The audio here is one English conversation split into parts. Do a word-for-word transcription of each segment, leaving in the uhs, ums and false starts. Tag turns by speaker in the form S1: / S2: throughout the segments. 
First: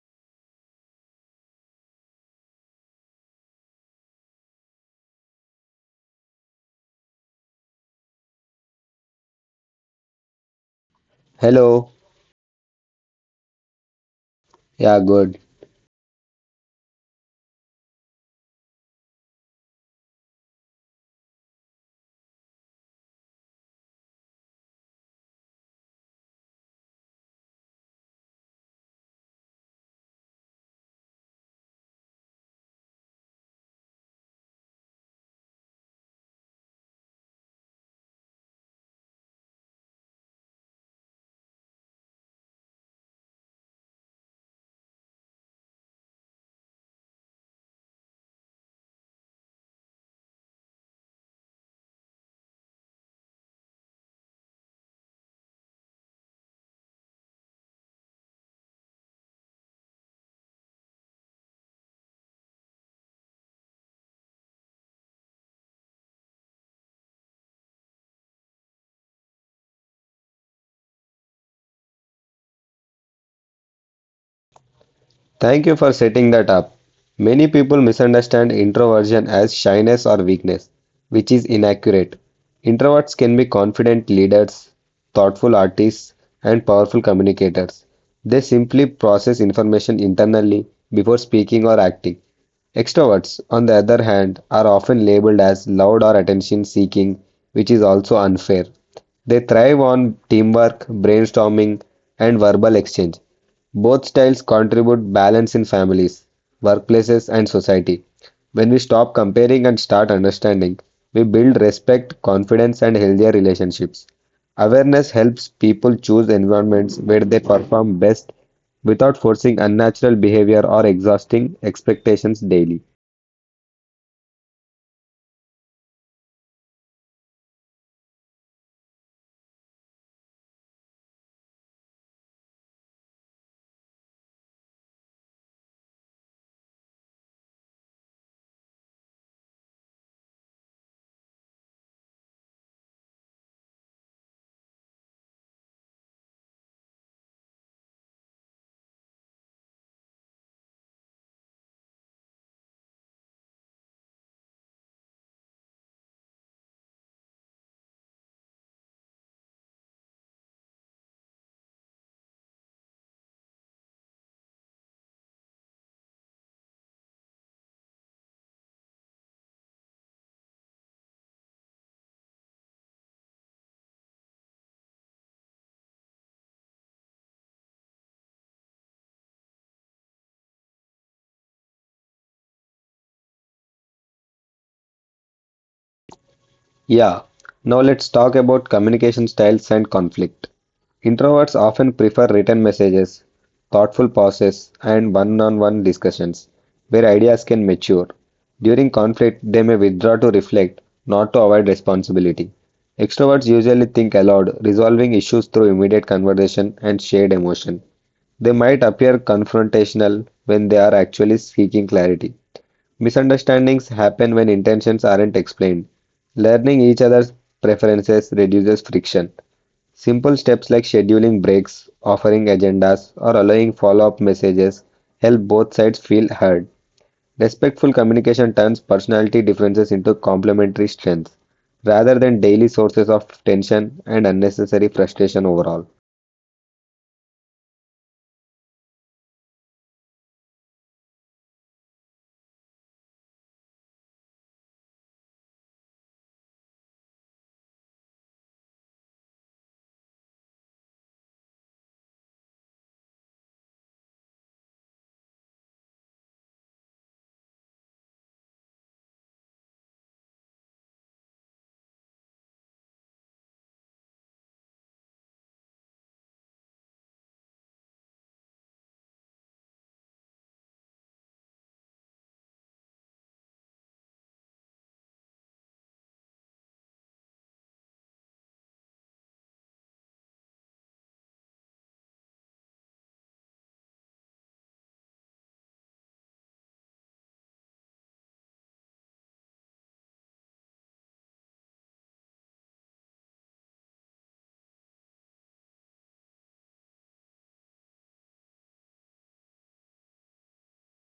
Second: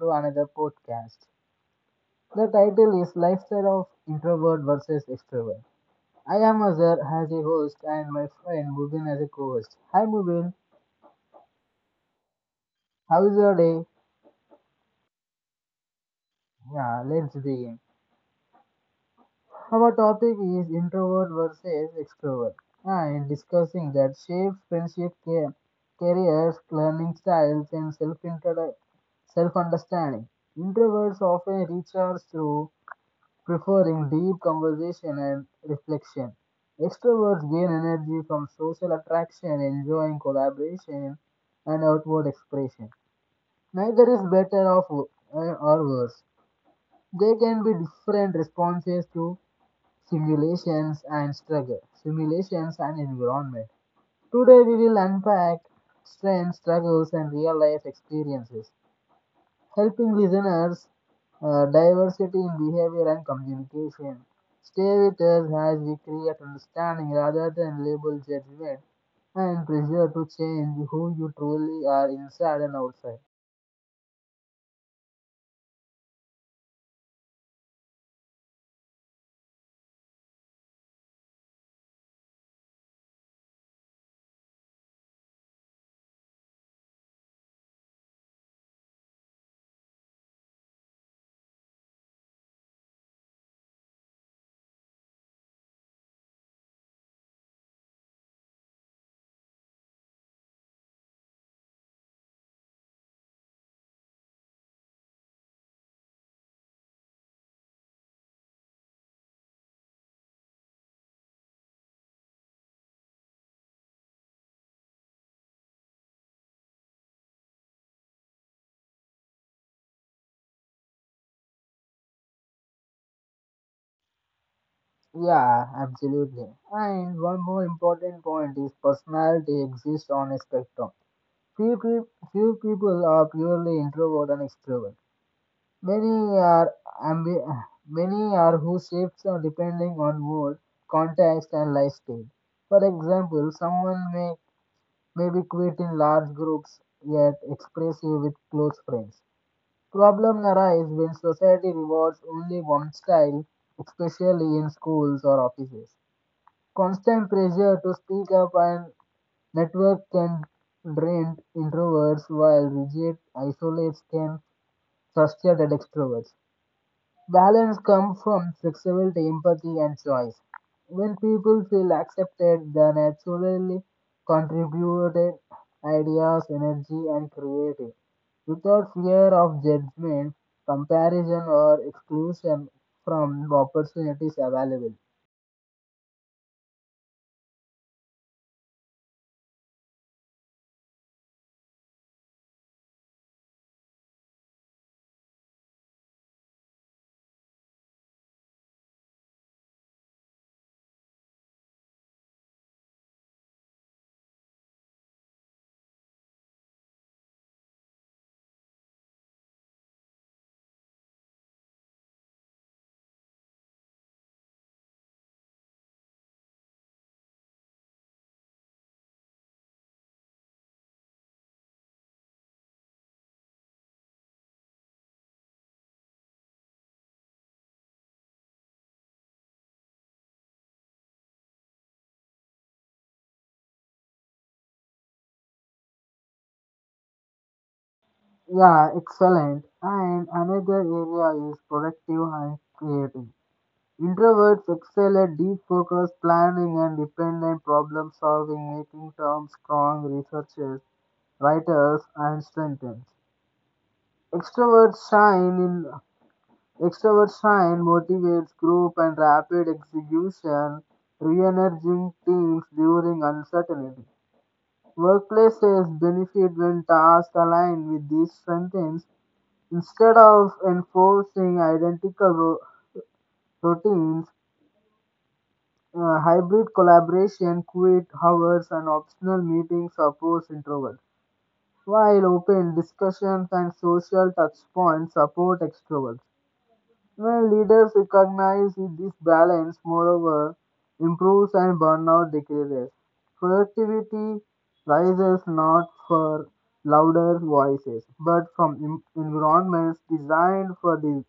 S1: to another podcast. The title is Lifestyle of Introvert versus Extrovert. I am Azhar as a host and my friend Mubin as a co-host. Hi Mubin,
S2: Hello.
S1: how is your day?
S2: Yeah, good.
S1: Yeah, let's begin. Our topic is introvert versus extrovert and discussing that shapes friendship, care, careers, learning styles and self self-understanding. Introverts often recharge through preferring deep conversation and reflection. Extroverts gain energy from social attraction, enjoying collaboration, and outward expression. Neither is better of, uh, or worse. There can be different responses to simulations and struggle, simulations and environment. Today we will unpack strengths, struggles, and real life experiences helping listeners uh, diversity in behavior and communication. Stay with us as we create understanding rather than label judgment and pressure to change who you truly are inside and outside.
S2: Thank you for setting that up. Many people misunderstand introversion as shyness or weakness, which is inaccurate. Introverts can be confident leaders, thoughtful artists, and powerful communicators. They simply process information internally before speaking or acting. Extroverts, on the other hand, are often labeled as loud or attention seeking, which is also unfair. They thrive on teamwork, brainstorming, and verbal exchange. Both styles contribute balance in families, workplaces, and society. When we stop comparing and start understanding, we build respect, confidence, and healthier relationships. Awareness helps people choose environments where they perform best without forcing unnatural behavior or exhausting expectations daily.
S1: Yeah, absolutely. And one more important point is personality exists on a spectrum. Few, peop- few people are purely introvert and extrovert. Many are ambi- many are who shifts are depending on mood, context, and lifestyle. For example, someone may maybe quit in large groups yet expressive with close friends. Problem arise when society rewards only one style, especially in schools or offices. Constant pressure to speak up and network can drain introverts, while rigid isolates can frustrate extroverts. Balance comes from flexibility, empathy, and choice. When people feel accepted, they naturally contribute ideas, energy, and creativity. Without fear of judgment, comparison, or exclusion from the opportunities available.
S2: Yeah, now let's talk about communication styles and conflict. Introverts often prefer written messages, thoughtful pauses, and one on one discussions where ideas can mature. During conflict, they may withdraw to reflect, not to avoid responsibility. Extroverts usually think aloud, resolving issues through immediate conversation and shared emotion. They might appear confrontational when they are actually seeking clarity. Misunderstandings happen when intentions aren't explained. Learning each other's preferences reduces friction. Simple steps like scheduling breaks, offering agendas, or allowing follow up messages help both sides feel heard. Respectful communication turns personality differences into complementary strengths rather than daily sources of tension and unnecessary frustration overall.
S1: Yeah, excellent. And another area is productive and creative. Introverts excel at deep focus, planning, and independent problem solving, making them strong researchers, writers, and strengthens. Extroverts shine in Extroverts shine motivates group and rapid execution, re-energizing teams during uncertainty. Workplaces benefit when tasks align with these strengths instead of enforcing identical ro- routines. Uh, hybrid collaboration, quiet hours, and optional meetings support introvert, while open discussions and social touchpoints support extroverts. When leaders recognize this balance, moreover, improves and burnout decreases. Productivity rises not for louder voices, but from em- environments designed for this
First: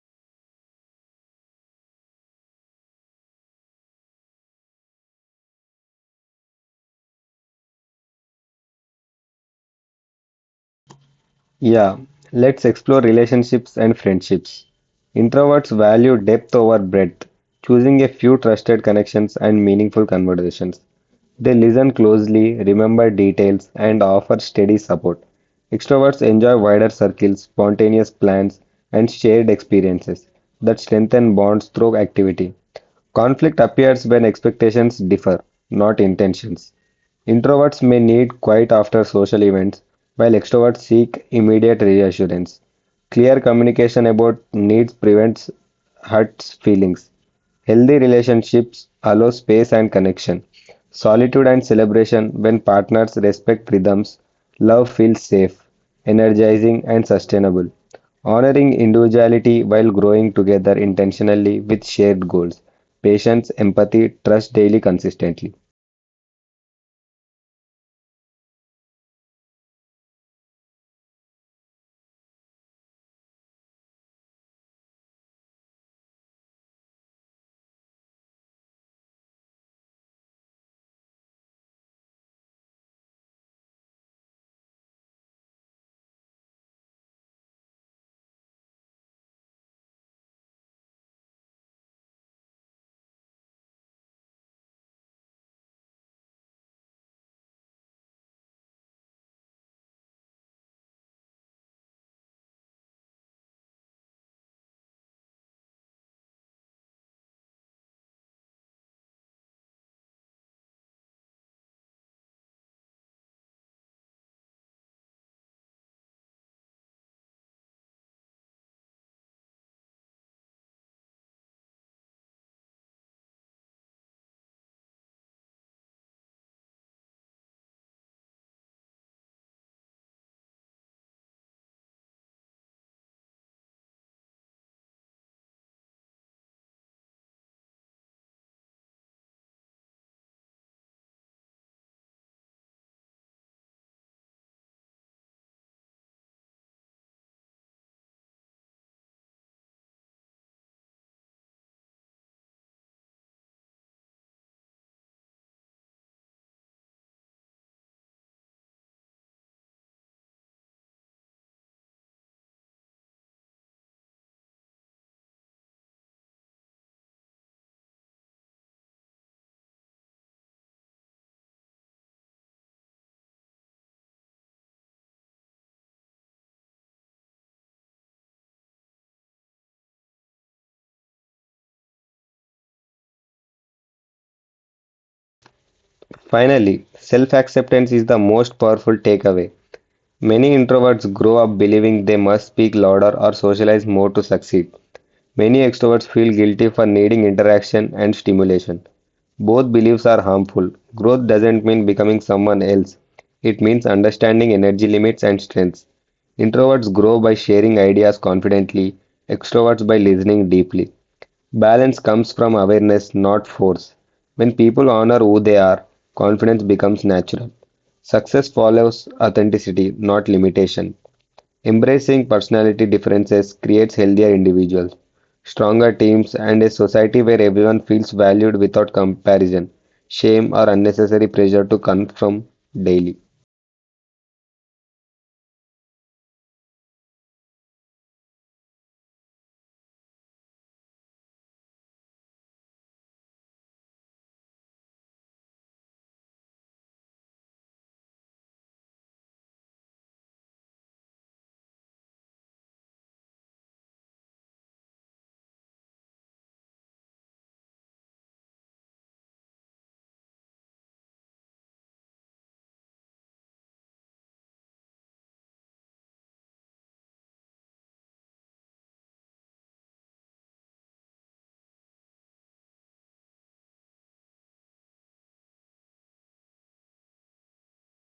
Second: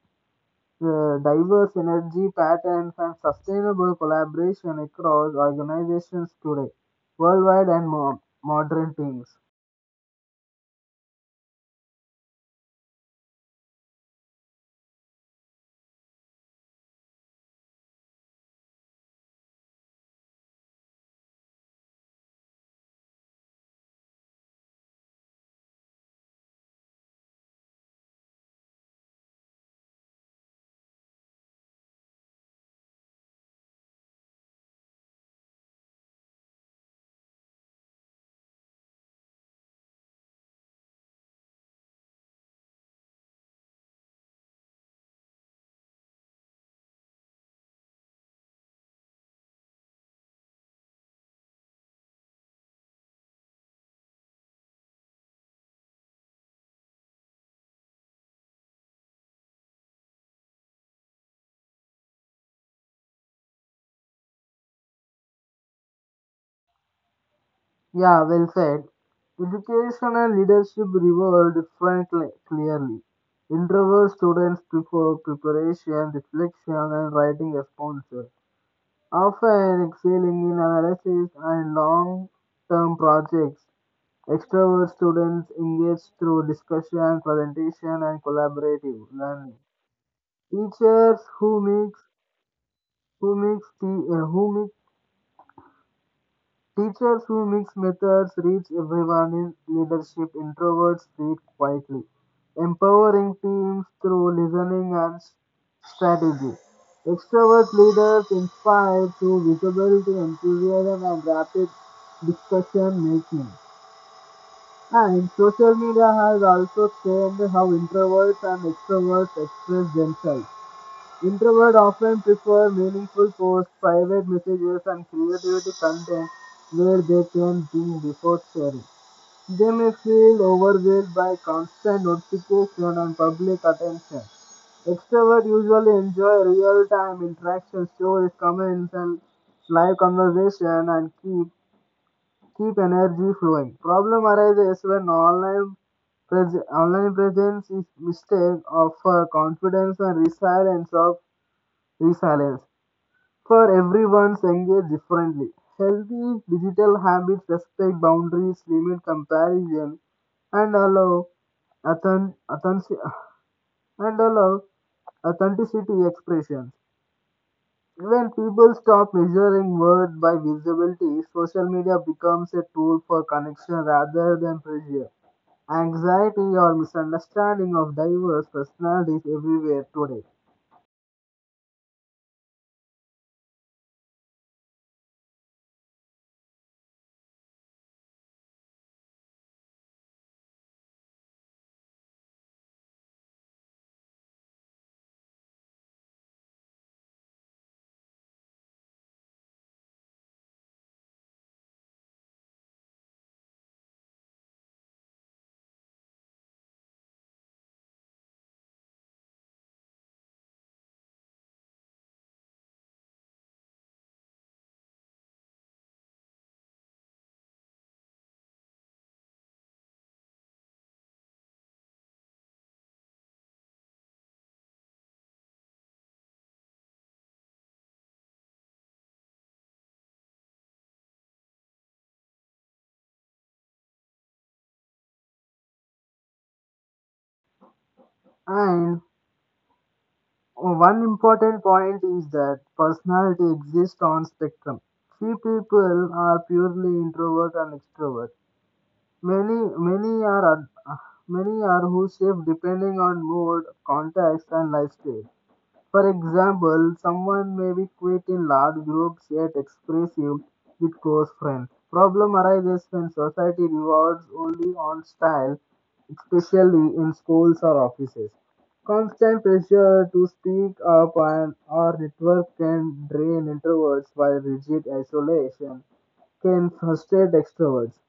S1: uh, diverse energy patterns and sustainable collaboration across organizations today, worldwide and mo- modern teams.
S2: Yeah, let's explore relationships and friendships. Introverts value depth over breadth, choosing a few trusted connections and meaningful conversations. They listen closely, remember details, and offer steady support. Extroverts enjoy wider circles, spontaneous plans, and shared experiences that strengthen bonds through activity. Conflict appears when expectations differ, not intentions. Introverts may need quiet after social events, while extroverts seek immediate reassurance. Clear communication about needs prevents hurt feelings. Healthy relationships allow space and connection. Solitude and celebration when partners respect rhythms, love feels safe, energizing, and sustainable. Honoring individuality while growing together intentionally with shared goals. Patience, empathy, trust daily consistently.
S1: Yeah, well said. Education and leadership reward differently, clearly. Introvert students prefer preparation, reflection, and writing responses, often excelling in analysis and long-term projects. Extrovert students engage through discussion, presentation, and collaborative learning. Teachers who mix who mix te- uh, who mix Teachers who mix methods reach everyone in leadership. Introverts lead quietly, empowering teams through listening and s- strategy. Extrovert leaders inspire through visibility, enthusiasm, and rapid discussion making. And social media has also changed how introverts and extroverts express themselves. Introverts often prefer meaningful posts, private messages, and creativity content where they can think before sharing. They may feel overwhelmed by constant notification and public attention. Extroverts usually enjoy real-time interactions, stories, comments, and live conversation, and keep keep energy flowing. Problem arises when online pres- online presence is mistake of uh, confidence and resilience of Resilience. For everyone's engaged differently. Healthy digital habits respect boundaries, limit comparison, and allow authen- authentic- and allow authenticity expressions. When people stop measuring worth by visibility, social media becomes a tool for connection rather than pressure. Anxiety or misunderstanding of diverse personalities everywhere today.
S2: Finally, self acceptance is the most powerful takeaway. Many introverts grow up believing they must speak louder or socialize more to succeed. Many extroverts feel guilty for needing interaction and stimulation. Both beliefs are harmful. Growth doesn't mean becoming someone else, it means understanding energy limits and strengths. Introverts grow by sharing ideas confidently, extroverts by listening deeply. Balance comes from awareness, not force. When people honor who they are, confidence becomes natural. Success follows authenticity, not limitation. Embracing personality differences creates healthier individuals, stronger teams, and a society where everyone feels valued without comparison, shame, or unnecessary pressure to conform daily.
S1: And one important point is that personality exists on spectrum. Few people are purely introvert and extrovert. Many many are ad- many are who shift depending on mood, context, and lifestyle. For example, someone may be quiet in large groups yet expressive with close friends. Problem arises when society rewards only on style, especially in schools or offices. Constant pressure to speak up and or network can drain introverts while rigid isolation can frustrate extroverts.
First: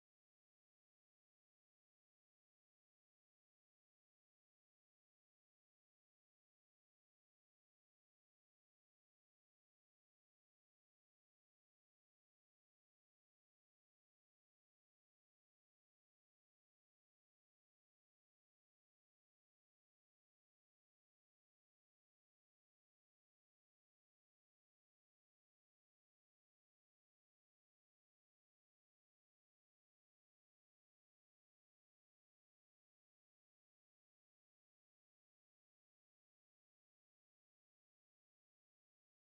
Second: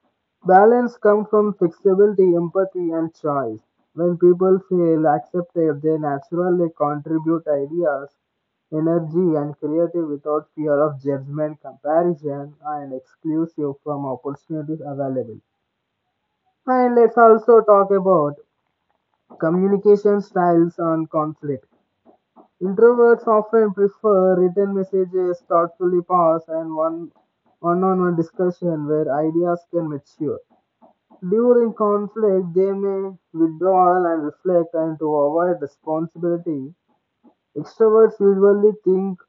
S1: Balance comes from flexibility, empathy, and choice. When people feel accepted, they naturally contribute ideas, energy, and creative without fear of judgment, comparison, and exclusive from opportunities available. And let's also talk about communication styles and conflict. Introverts often prefer written messages, thoughtfully paused, and one one-on-one discussion where ideas can mature. During conflict, they may withdraw and reflect, and to avoid responsibility, extroverts usually think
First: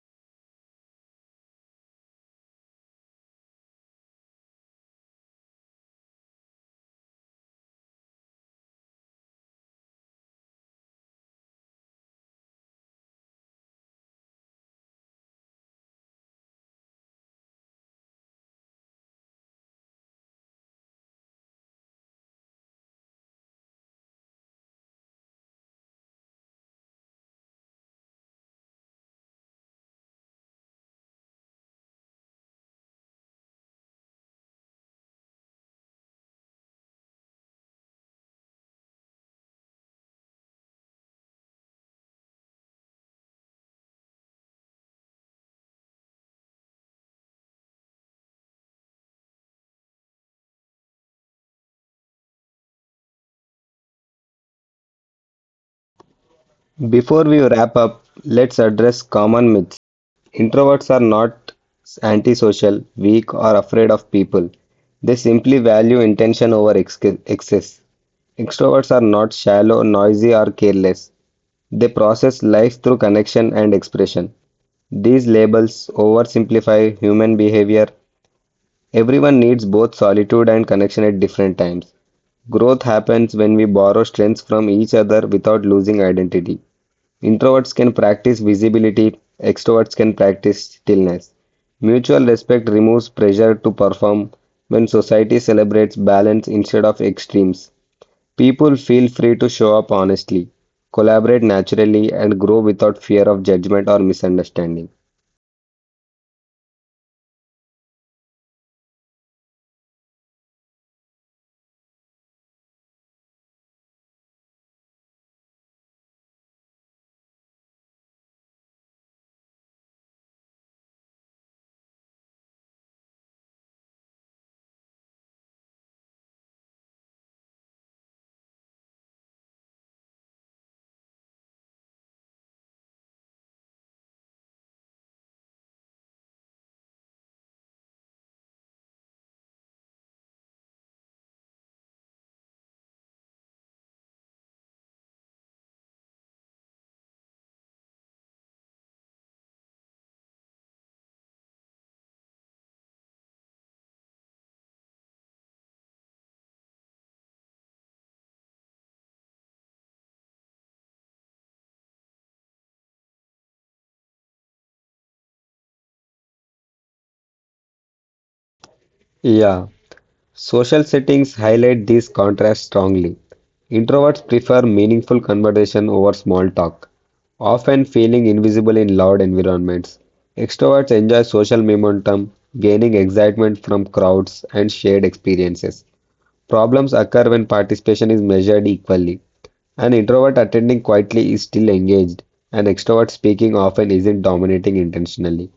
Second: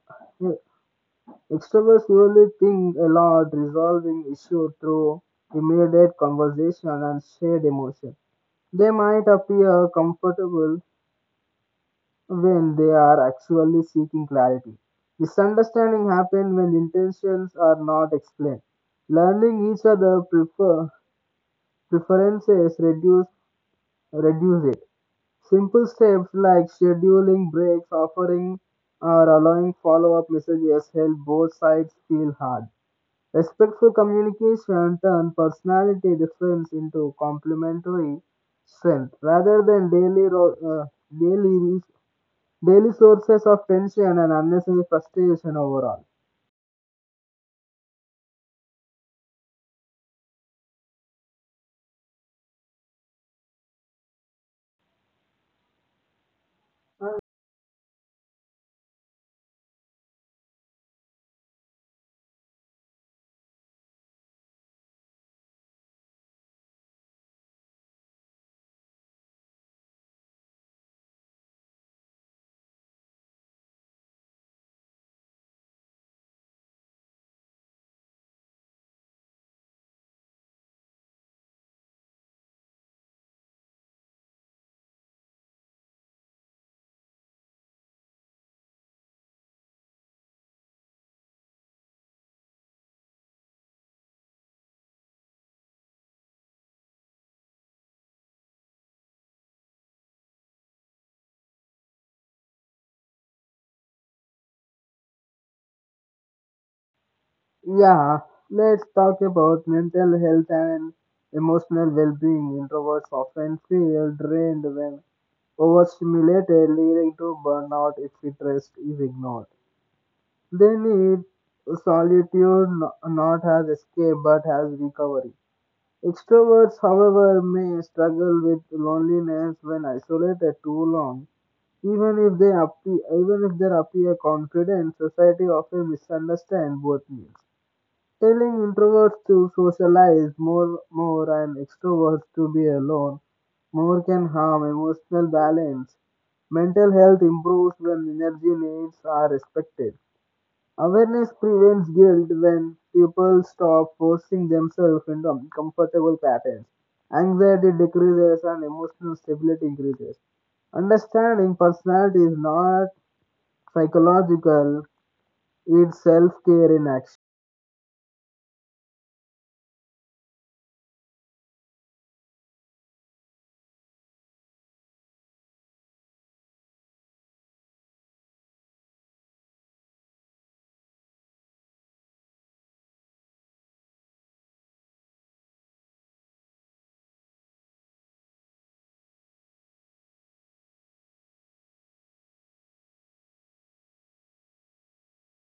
S1: extroverts usually think a lot, resolving issues through immediate conversation and shared emotion. They might appear comfortable when they are actually seeking clarity. Misunderstanding happen when intentions are not explained. Learning each other prefer, preferences reduce reduce it. Simple steps like scheduling breaks, offering or allowing follow up messages help both sides feel hard. Respectful communication turns personality difference into complementary strength rather than daily, ro- uh, daily, daily sources of tension and unnecessary frustration overall.
S2: Before we wrap up, let's address common myths. Introverts are not antisocial, weak, or afraid of people. They simply value intention over ex- excess. Extroverts are not shallow, noisy, or careless. They process life through connection and expression. These labels oversimplify human behavior. Everyone needs both solitude and connection at different times. Growth happens when we borrow strengths from each other without losing identity. Introverts can practice visibility, extroverts can practice stillness. Mutual respect removes pressure to perform when society celebrates balance instead of extremes. People feel free to show up honestly, collaborate naturally, and grow without fear of judgment or misunderstanding.
S1: Yeah, let's talk about mental health and emotional well-being. Introverts often feel drained when overstimulated, leading to burnout if rest is ignored. They need solitude no- not as escape but as recovery. Extroverts, however, may struggle with loneliness when isolated too long. Even if they appear, even if they appear confident, society often misunderstands both needs. Telling introverts to socialize more more and extroverts to be alone more can harm emotional balance. Mental health improves when energy needs are respected. Awareness prevents guilt when people stop forcing themselves into uncomfortable patterns. Anxiety decreases and emotional stability increases. Understanding personality is not psychological, it's self care in action.
S2: Yeah. Social settings highlight these contrasts strongly. Introverts prefer meaningful conversation over small talk, often feeling invisible in loud environments. Extroverts enjoy social momentum, gaining excitement from crowds and shared experiences. Problems occur when participation is measured equally. An introvert attending quietly is still engaged. An extrovert speaking often isn't dominating intentionally.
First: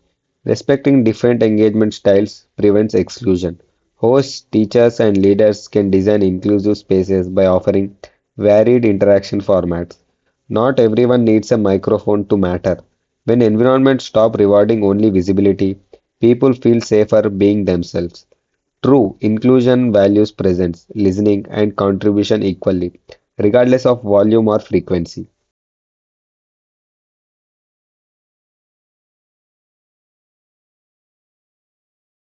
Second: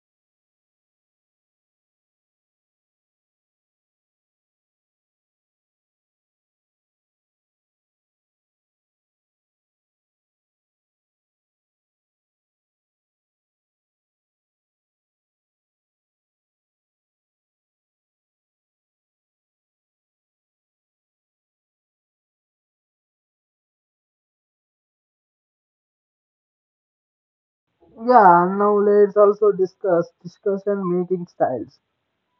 S2: Respecting different engagement styles prevents exclusion. Hosts, teachers, and leaders can design inclusive spaces by offering varied interaction formats. Not everyone needs a microphone to matter. When environments stop rewarding only visibility, people feel safer being themselves. True, inclusion values presence, listening, and contribution equally, regardless of volume or frequency.
S1: Yeah, now let's also discuss discussion making styles.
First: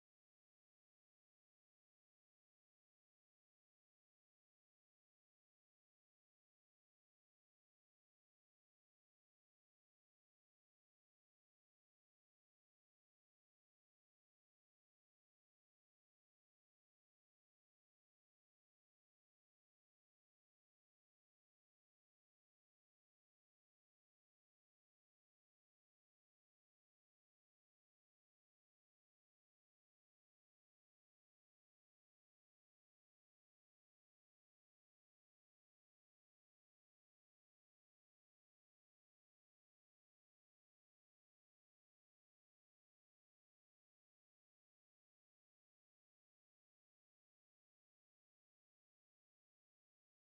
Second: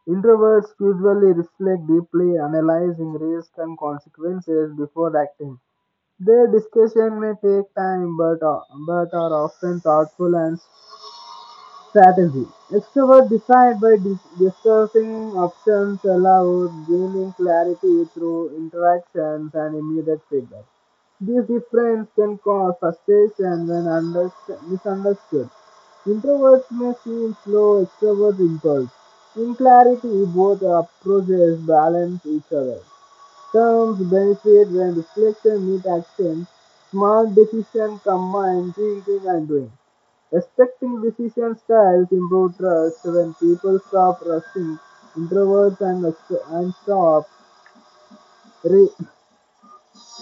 S1: Introverts usually reflect deeply, analyzing risk and consequences before acting. Their discussion may take time, but, uh, but are often thoughtful and strategy. Extrovert decide by dis- discussing options aloud, gaining clarity through interactions and immediate feedback. These differences can cause frustration when underst- misunderstood. Introverts may seem slow, extroverts impulse. In clarity, both approaches balance each other. Terms benefit when reflection meets action. Smart decisions combine thinking and doing. Respecting decision styles improve trust when people stop rushing introverts and, ext- and stop re-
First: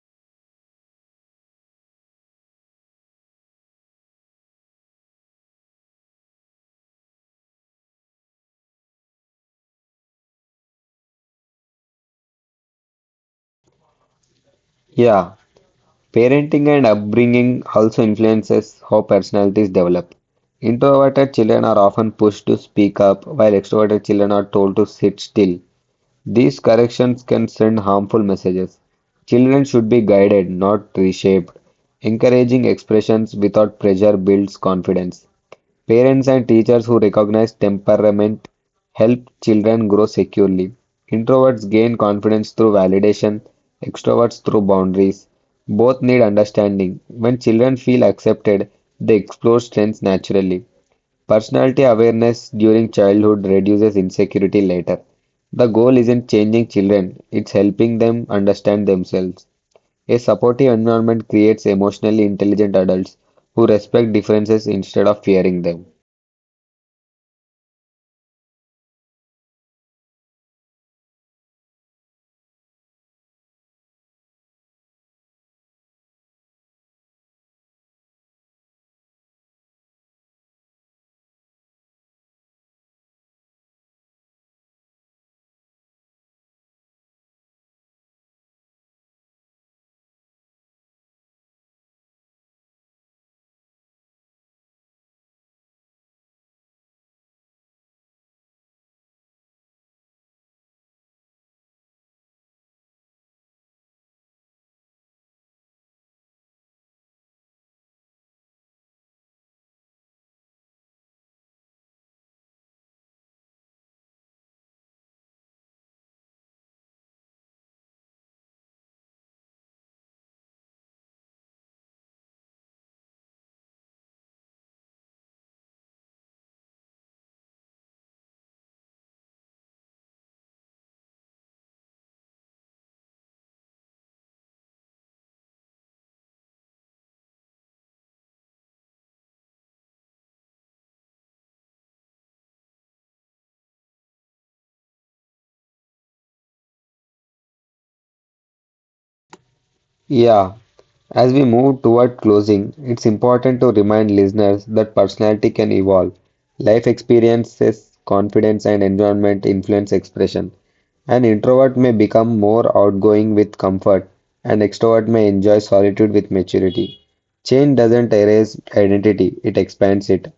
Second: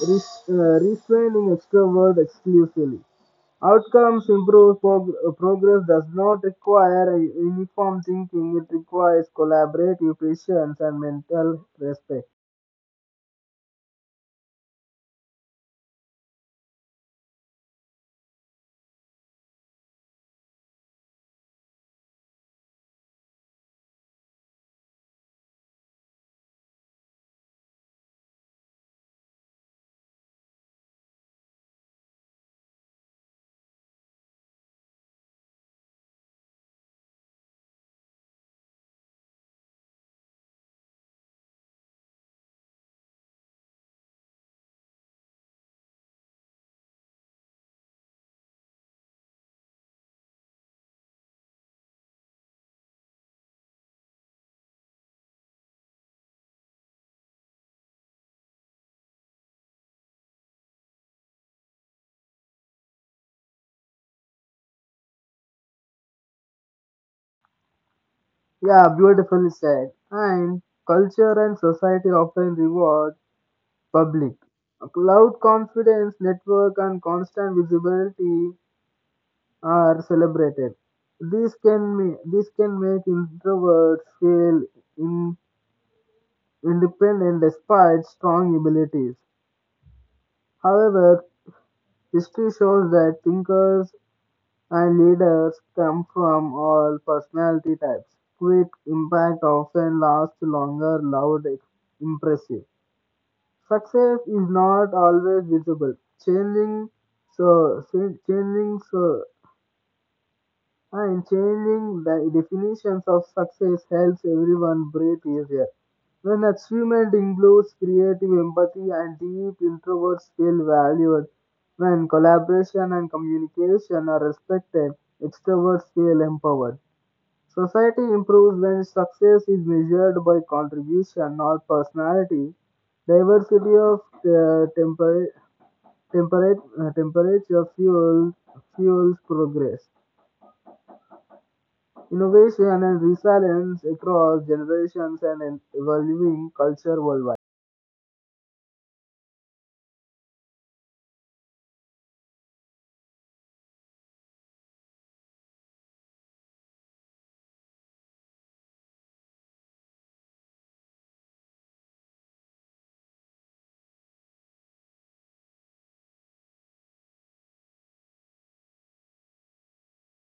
S1: res- uh, restraining extroverts exclusively. Outcomes improve prog- uh, progress does not require a uniform thinking, it requires collaborative patience and mental respect.
S2: Yeah, parenting and upbringing also influences how personalities develop. Introverted children are often pushed to speak up, while extroverted children are told to sit still. These corrections can send harmful messages. Children should be guided, not reshaped. Encouraging expressions without pressure builds confidence. Parents and teachers who recognize temperament help children grow securely. Introverts gain confidence through validation, extroverts through boundaries. Both need understanding. When children feel accepted, they explore strengths naturally. Personality awareness during childhood reduces insecurity later. The goal isn't changing children, it's helping them understand themselves. A supportive environment creates emotionally intelligent adults who respect differences instead of fearing them.
S1: Yeah, beautifully said. And culture and society often reward public. Cloud confidence, network, and constant visibility are celebrated. This can make, this can make introverts feel in, independent despite strong abilities. However, history shows that thinkers and leaders come from all personality types. Quick impact often lasts longer, loud, ex- impressive. Success is not always visible. Changing so changing so and changing the definitions of success helps everyone breathe easier. When achievement includes creative empathy and deep introverts feel valued, when collaboration and communication are respected, extroverts feel empowered. Society improves when success is measured by contribution, not personality. Diversity of uh, temper- temperate, uh, temperature fuels, fuels progress. Innovation and resilience across generations and an evolving culture worldwide.
S2: Yeah, as we move toward closing, it's important to remind listeners that personality can evolve. Life experiences, confidence, and environment influence expression. An introvert may become more outgoing with comfort, an extrovert may enjoy solitude with maturity. Change doesn't erase identity, it expands it.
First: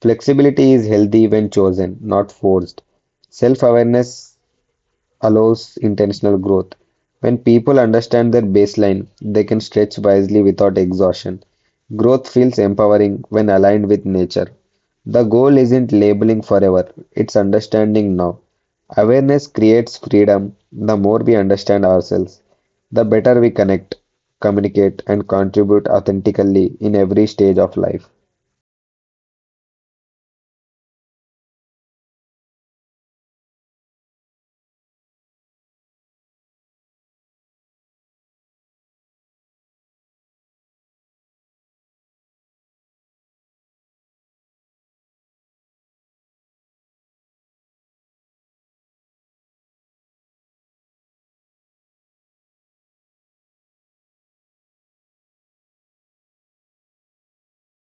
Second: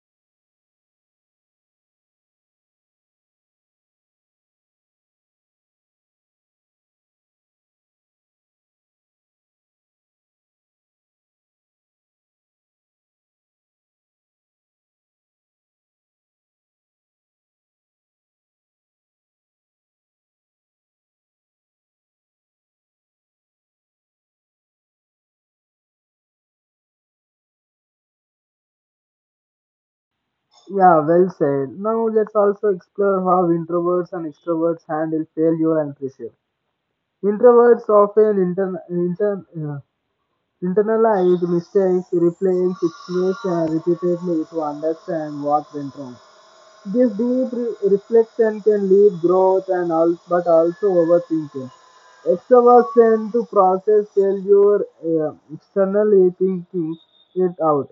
S2: Flexibility is healthy when chosen, not forced. Self awareness allows intentional growth. When people understand their baseline, they can stretch wisely without exhaustion. Growth feels empowering when aligned with nature. The goal isn't labeling forever, it's understanding now. Awareness creates freedom. The more we understand ourselves, the better we connect, communicate, and contribute authentically in every stage of life.
S1: Yeah, well said. Now let's also explore how introverts and extroverts handle failure and pressure. Introverts often intern, intern, uh, internalize mistakes, replaying situations repeatedly to understand what went wrong. This deep re- reflection can lead growth and al, but also overthinking. Extroverts tend to process failure uh, externally, thinking it out,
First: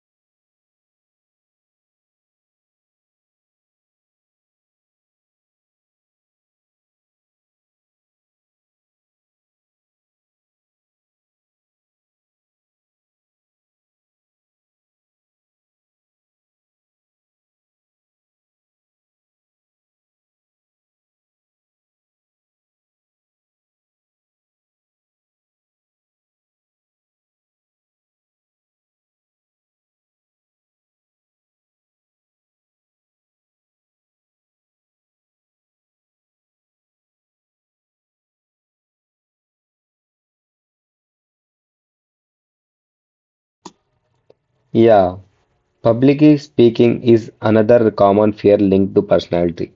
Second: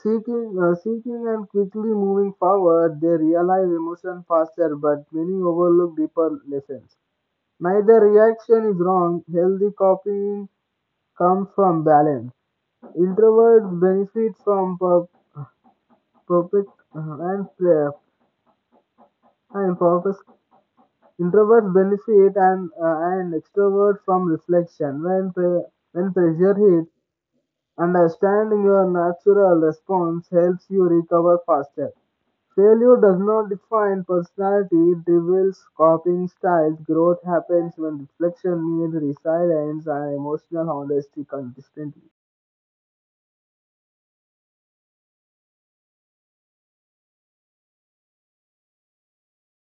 S1: seeking, uh, seeking, and quickly moving forward. They realize emotion faster, but many overlook deeper lessons. Neither reaction is wrong. Healthy copying comes from balance. Introverts benefit from per- perfect uh, and uh, and purpose. Introverts benefit and uh, and Extroverts from reflection. When pre- when pressure hits, understanding your natural response helps you recover faster. Failure does not define personality, it reveals coping styles. Growth happens when reflection meets resilience and emotional honesty consistently.
S2: Yeah. Public speaking is another common fear linked to personality.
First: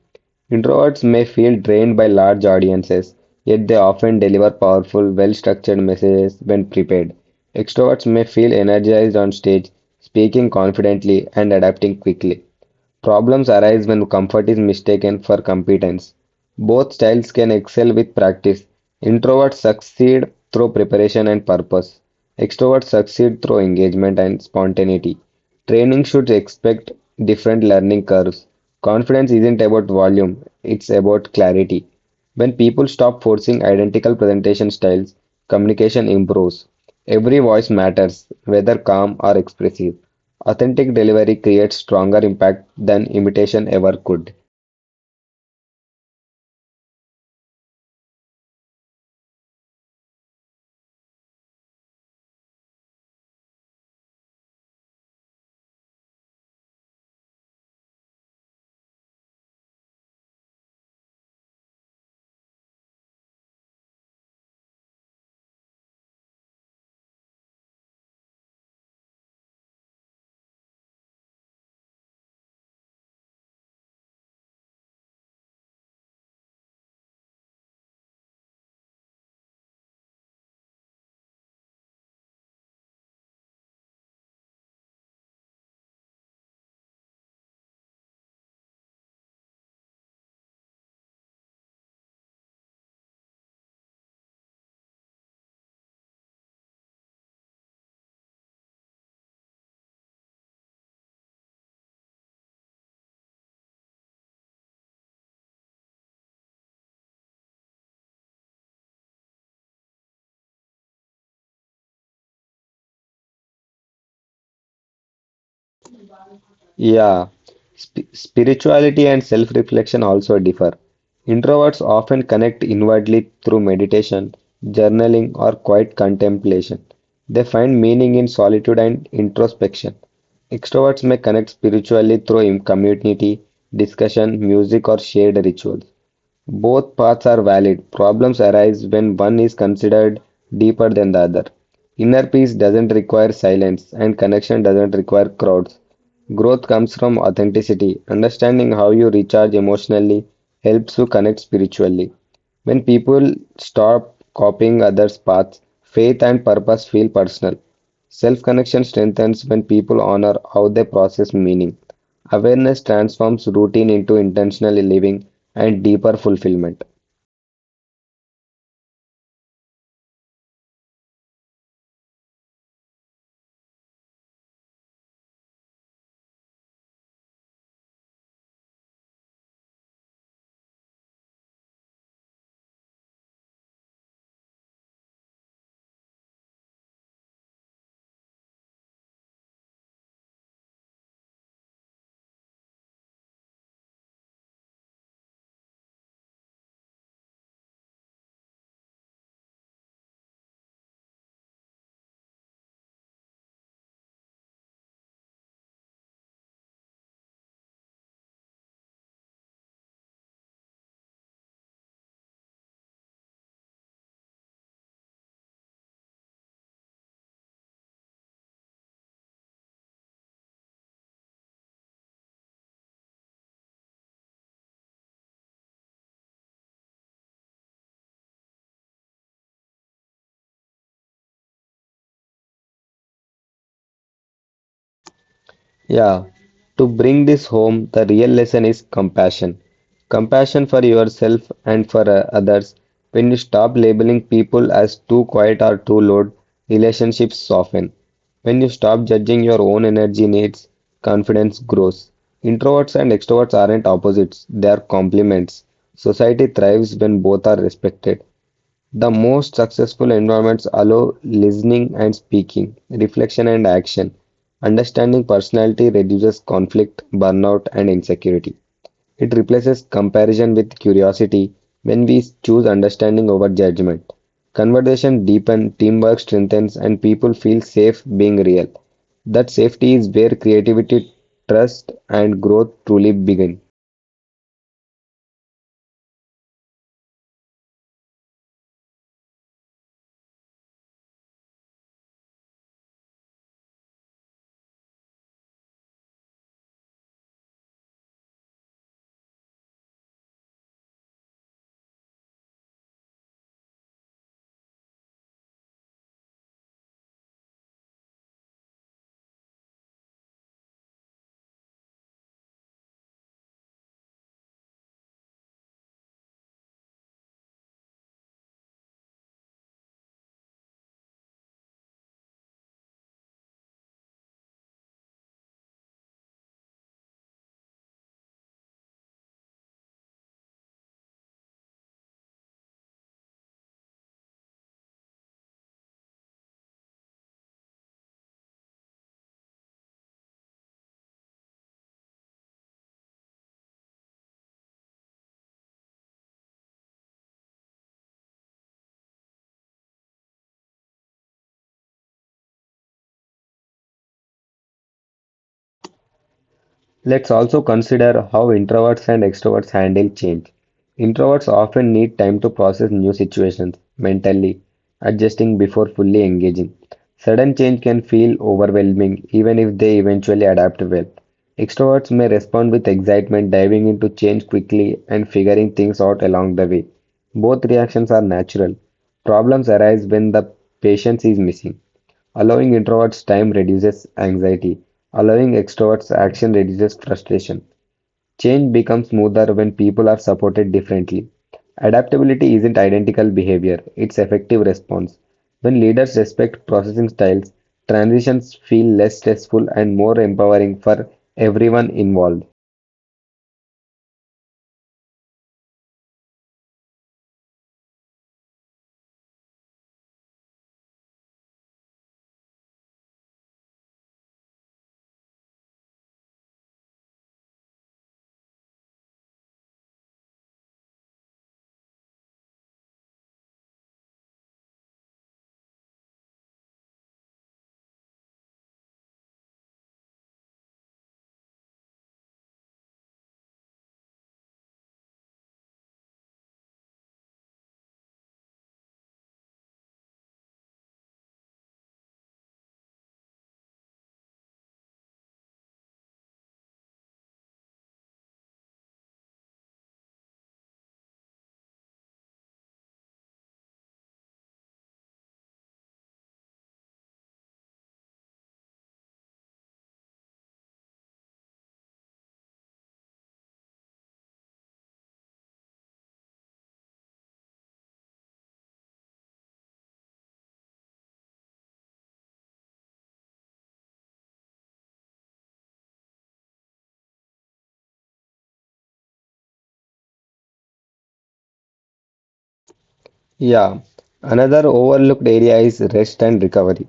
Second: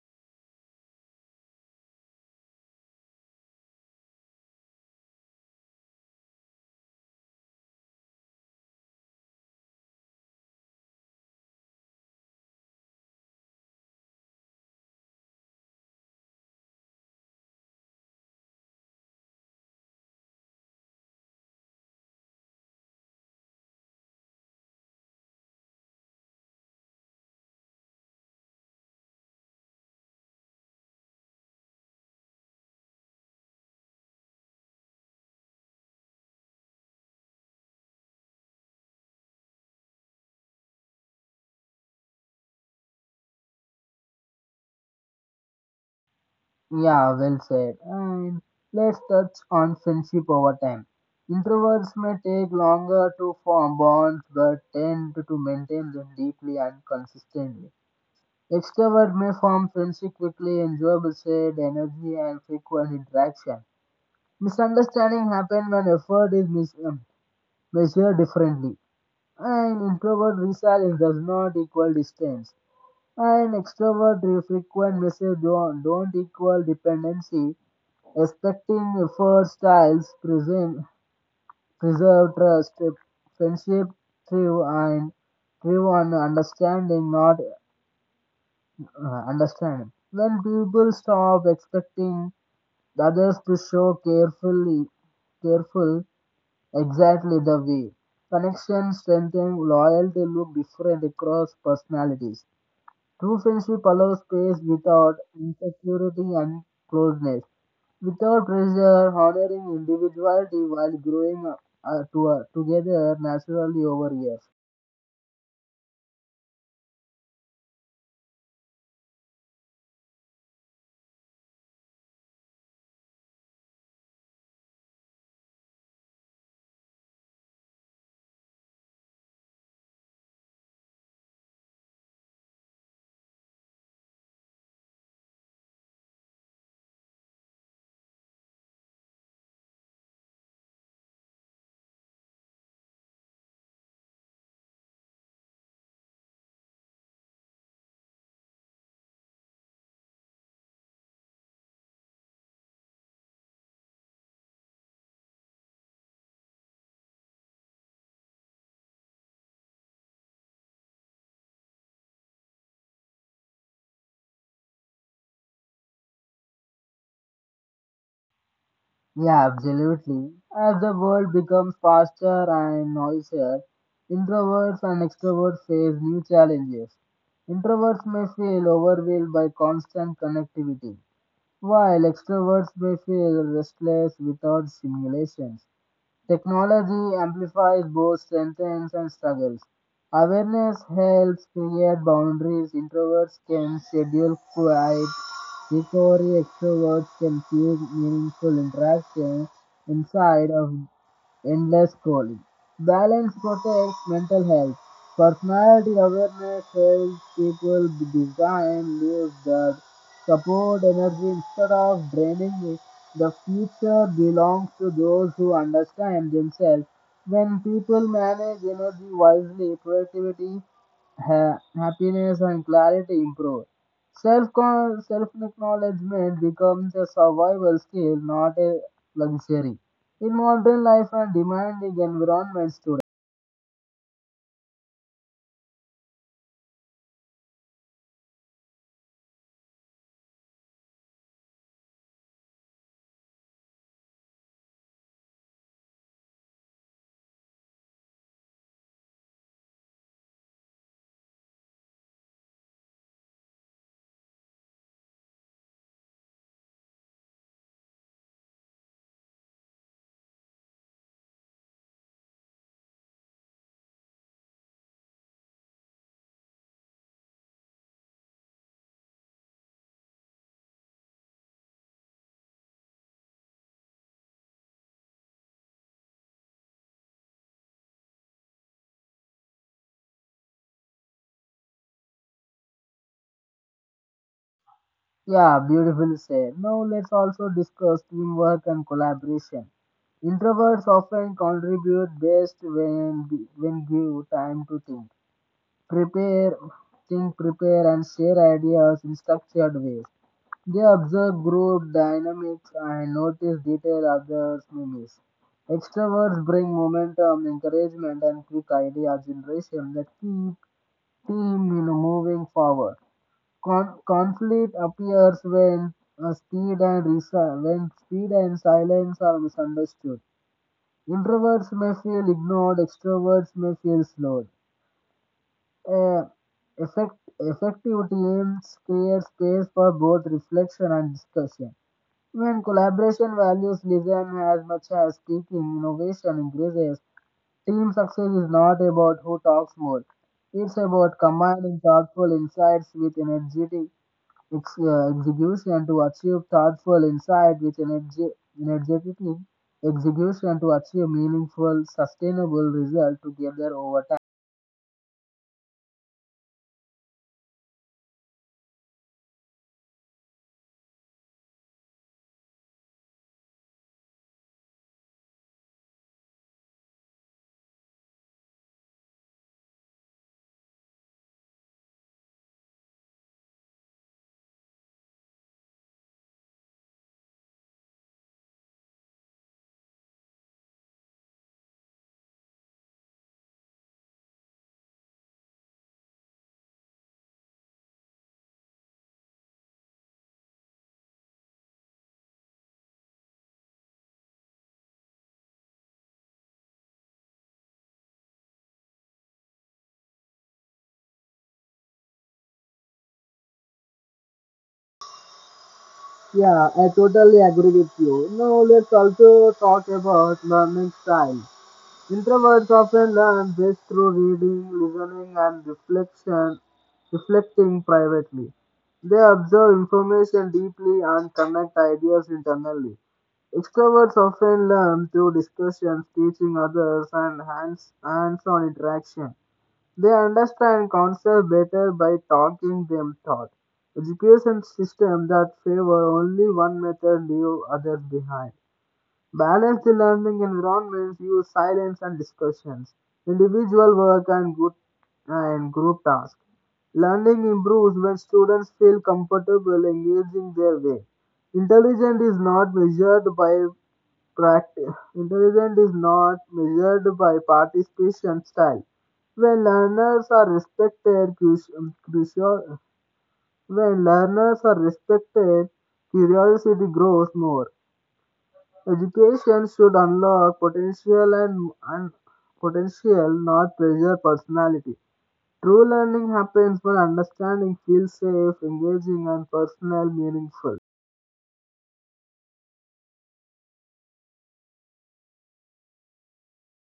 S2: Introverts may feel drained by large audiences, yet they often deliver powerful, well structured messages when prepared. Extroverts may feel energized on stage, speaking confidently and adapting quickly. Problems arise when comfort is mistaken for competence. Both styles can excel with practice. Introverts succeed through preparation and purpose. Extroverts succeed through engagement and spontaneity. Training should expect different learning curves. Confidence isn't about volume, it's about clarity. When people stop forcing identical presentation styles, communication improves. Every voice matters, whether calm or expressive. Authentic delivery creates stronger impact than imitation ever could.
S1: Yeah, well said. And let's touch on friendship over time. Introverts may take longer to form bonds but tend to maintain them deeply and consistently. Extroverts may form friendship quickly, enjoyable shared energy, and frequent interaction. Misunderstanding happen when effort is mis- um, measured differently. And introvert resilience does not equal distance. And extrovert frequent message don't, don't equal dependency. Expecting efforts styles preserve, preserve trust, friendship through and through on understanding, not uh, understanding. When people stop expecting the others to show carefully, careful exactly the way. Connection, strengthening, loyalty look different across personalities. True friendship allows space without insecurity and closeness, without pressure, honoring individuality while growing uh, to, uh, together naturally over years.
S2: Yeah, sp- spirituality and self reflection also differ. Introverts often connect inwardly through meditation, journaling, or quiet contemplation. They find meaning in solitude and introspection. Extroverts may connect spiritually through im- community, discussion, music, or shared rituals. Both paths are valid; problems arise when one is considered deeper than the other. Inner peace doesn't require silence, and connection doesn't require crowds. Growth comes from authenticity. Understanding how you recharge emotionally helps you connect spiritually. When people stop copying others' paths, faith and purpose feel personal. Self connection strengthens when people honor how they process meaning. Awareness transforms routine into intentional living and deeper fulfillment.
S1: Yeah, absolutely. As the world becomes faster and noisier, introverts and extroverts face new challenges. Introverts may feel overwhelmed by constant connectivity, while extroverts may feel restless without stimulations. Technology amplifies both strengths and struggles. Awareness helps create boundaries. Introverts can schedule quiet recovery. Extroverts can seek meaningful interaction inside of endless scrolling. Balance protects mental health. Personality awareness helps people design lives that support energy instead of draining it. The future belongs to those who understand themselves. When people manage energy wisely, productivity, ha- happiness, and clarity improve. Self self acknowledgement becomes a survival skill, not a luxury. In modern life and demanding environments today,
S2: Yeah, to bring this home, the real lesson is compassion. Compassion for yourself and for uh, others. When you stop labeling people as too quiet or too loud, relationships soften. When you stop judging your own energy needs, confidence grows. Introverts and extroverts aren't opposites, they are complements. Society thrives when both are respected. The most successful environments allow listening and speaking, reflection and action. Understanding personality reduces conflict, burnout, and insecurity. It replaces comparison with curiosity when we choose understanding over judgment. Conversation deepens, teamwork strengthens, and people feel safe being real. That safety is where creativity, trust, and growth truly begin.
S1: yeah, beautiful said. Now let's also discuss teamwork and collaboration. Introverts often contribute best when when give time to think, prepare, think, prepare, and share ideas in structured ways. They observe group dynamics and notice detail others may miss. Extroverts bring momentum, encouragement, and quick idea generation that keep team, you know, moving forward. Con- conflict appears when uh, speed and resi- when speed and silence are misunderstood. Introverts may feel ignored, extroverts may feel slowed. Uh, effect- Effective teams create space for both reflection and discussion. When collaboration values listen as much as speaking, innovation increases. Team success is not about who talks more. It's about combining thoughtful insights with energetic its uh, execution to achieve thoughtful insight with energy, energetic execution to achieve meaningful, sustainable result together over time.
S2: Let's also consider how introverts and extroverts handle change. Introverts often need time to process new situations mentally, adjusting before fully engaging. Sudden change can feel overwhelming, even if they eventually adapt well. Extroverts may respond with excitement, diving into change quickly and figuring things out along the way. Both reactions are natural. Problems arise when the patience is missing. Allowing introverts time reduces anxiety. Allowing extroverts action reduces frustration. Change becomes smoother when people are supported differently. Adaptability isn't identical behavior, it's effective response. When leaders respect processing styles, transitions feel less stressful and more empowering for everyone involved.
S1: Yeah, I totally agree with you. Now let's also talk about learning style. Introverts often learn best through reading, listening, and reflection, reflecting privately. They observe information deeply and connect ideas internally. Extroverts often learn through discussions, teaching others, and hands, hands-on interaction. They understand concepts better by talking them taught. Education system that favor only one method leave others behind. Balanced learning environments use silence and discussions, individual work and group, and group tasks. Learning improves when students feel comfortable engaging their way. Intelligence is not measured by practice. Intelligence is not measured by participation style. When learners are respected, crucial, crucial, when learners are respected, curiosity grows more. Education should unlock potential and, and potential, not pressure personality. True learning happens when understanding feels safe, engaging, and personal meaningful.
S2: Yeah, another overlooked area is rest and recovery.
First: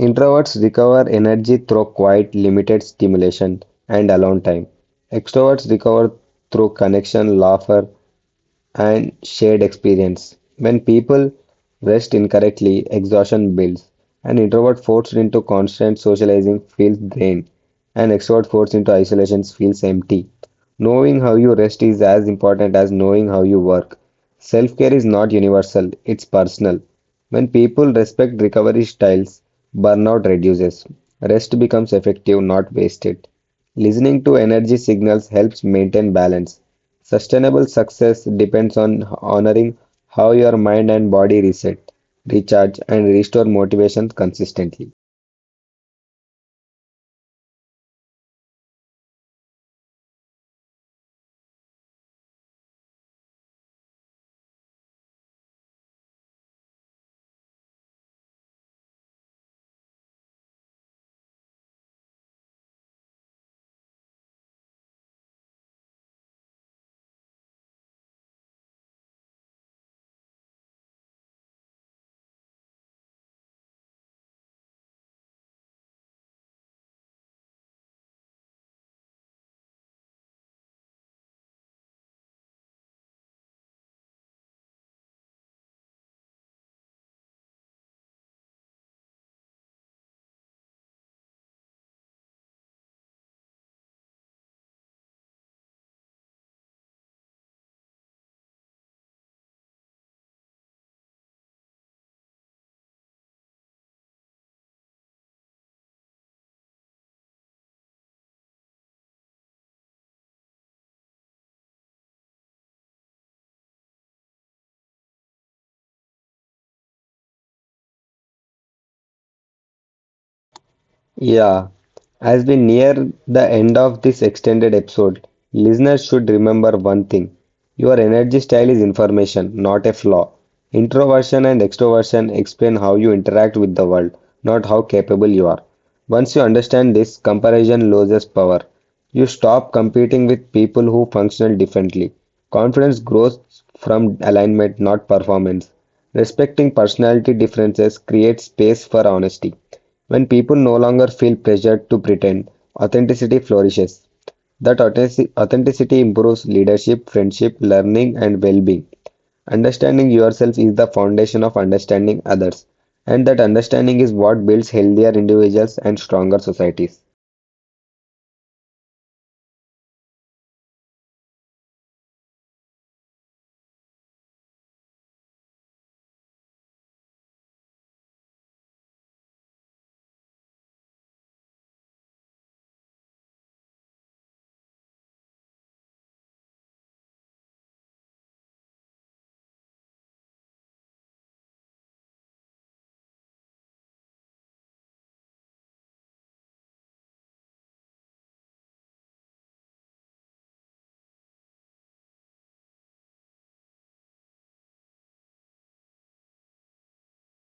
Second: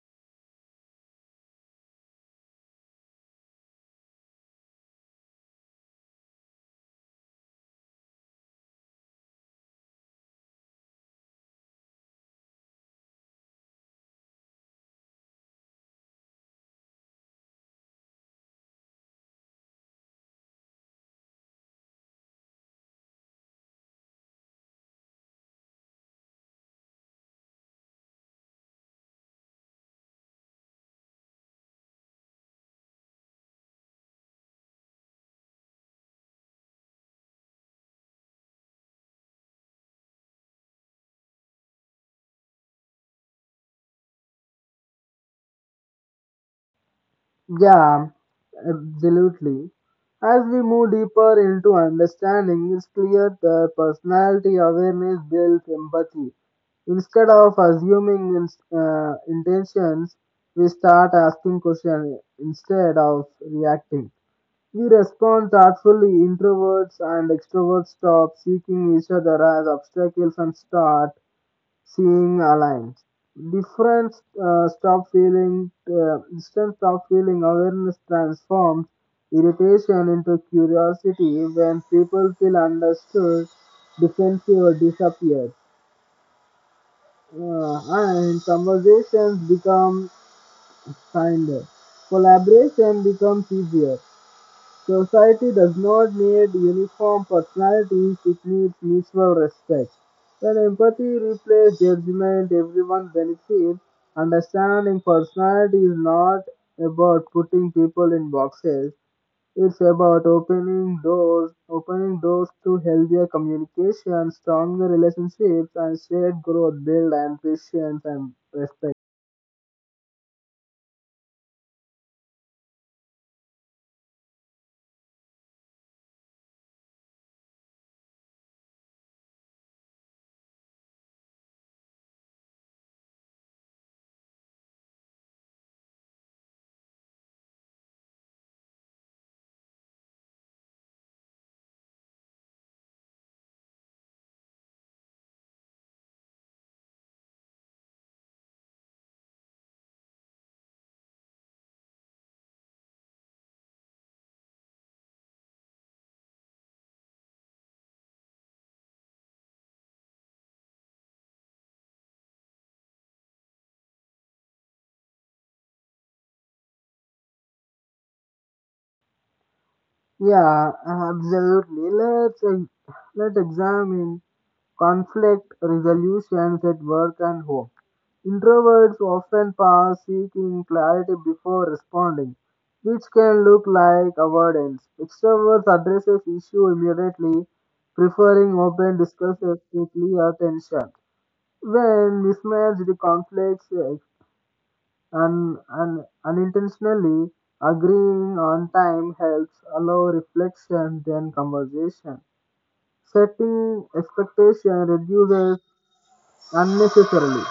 S2: Introverts recover energy through quiet, limited stimulation and alone time. Extroverts recover through connection, laughter, and shared experience. When people rest incorrectly, exhaustion builds. An introvert forced into constant socializing feels drained. An extrovert forced into isolation feels empty. Knowing how you rest is as important as knowing how you work. Self care is not universal, it's personal. When people respect recovery styles, burnout reduces. Rest becomes effective, not wasted. Listening to energy signals helps maintain balance. Sustainable success depends on honoring how your mind and body reset, recharge, and restore motivation consistently.
S1: Yeah, absolutely. As we move deeper into understanding, it's clear that personality awareness builds empathy. Instead of assuming in, uh, intentions, we start asking questions instead of reacting. We respond thoughtfully. Introverts and extroverts stop seeking each other as obstacles and start seeing alliance. Difference uh, stop feeling, uh, distance stop feeling, awareness transforms irritation into curiosity. When people feel understood, defensive disappears. Uh, and conversations become kinder. Collaboration becomes easier. Society does not need uniform personalities, it needs mutual respect. When empathy replaces judgment, everyone benefits. Understanding personality is not about putting people in boxes, it's about opening doors, opening doors to healthier communication, stronger relationships, and shared growth built on patience and respect.
S2: Yeah, as we near the end of this extended episode, listeners should remember one thing. Your energy style is information, not a flaw. Introversion and extroversion explain how you interact with the world, not how capable you are. Once you understand this, comparison loses power. You stop competing with people who function differently. Confidence grows from alignment, not performance. Respecting personality differences creates space for honesty. When people no longer feel pressured to pretend, authenticity flourishes. That authentic- authenticity improves leadership, friendship, learning, and well being. Understanding yourself is the foundation of understanding others, and that understanding is what builds healthier individuals and stronger societies.
S1: Yeah, absolutely. Let's, uh, let's examine conflict resolutions at work and home. Introverts often pass seeking clarity before responding, which can look like avoidance. Extroverts addresses issue immediately, preferring open discussions to clear tension. When mismatched conflicts uh, un, un, unintentionally, agreeing on time helps allow reflection than conversation. Setting expectation reduces unnecessarily.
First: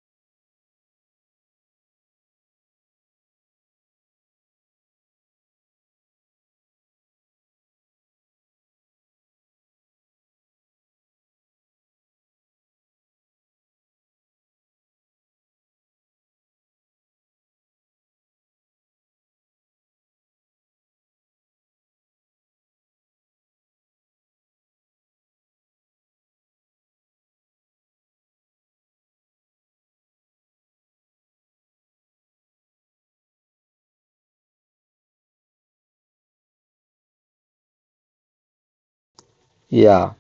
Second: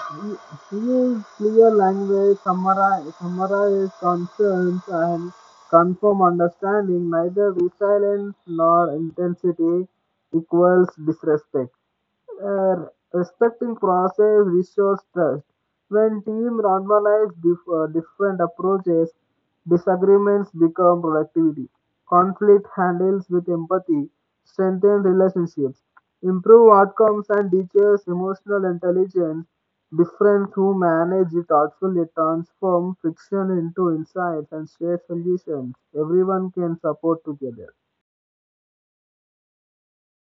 S1: He used clear language, summarize, summarize concerns, and confirm understanding. Neither resilience nor intensity equals disrespect. Uh, Respecting process restores trust. When team normalize dif- uh, different approaches, disagreements become productivity. Conflict handles with empathy, strengthen relationships, improve outcomes, and teaches emotional intelligence. Different who manage it thoughtfully transform friction into insights and share solutions. Everyone can support together.
S2: Yeah.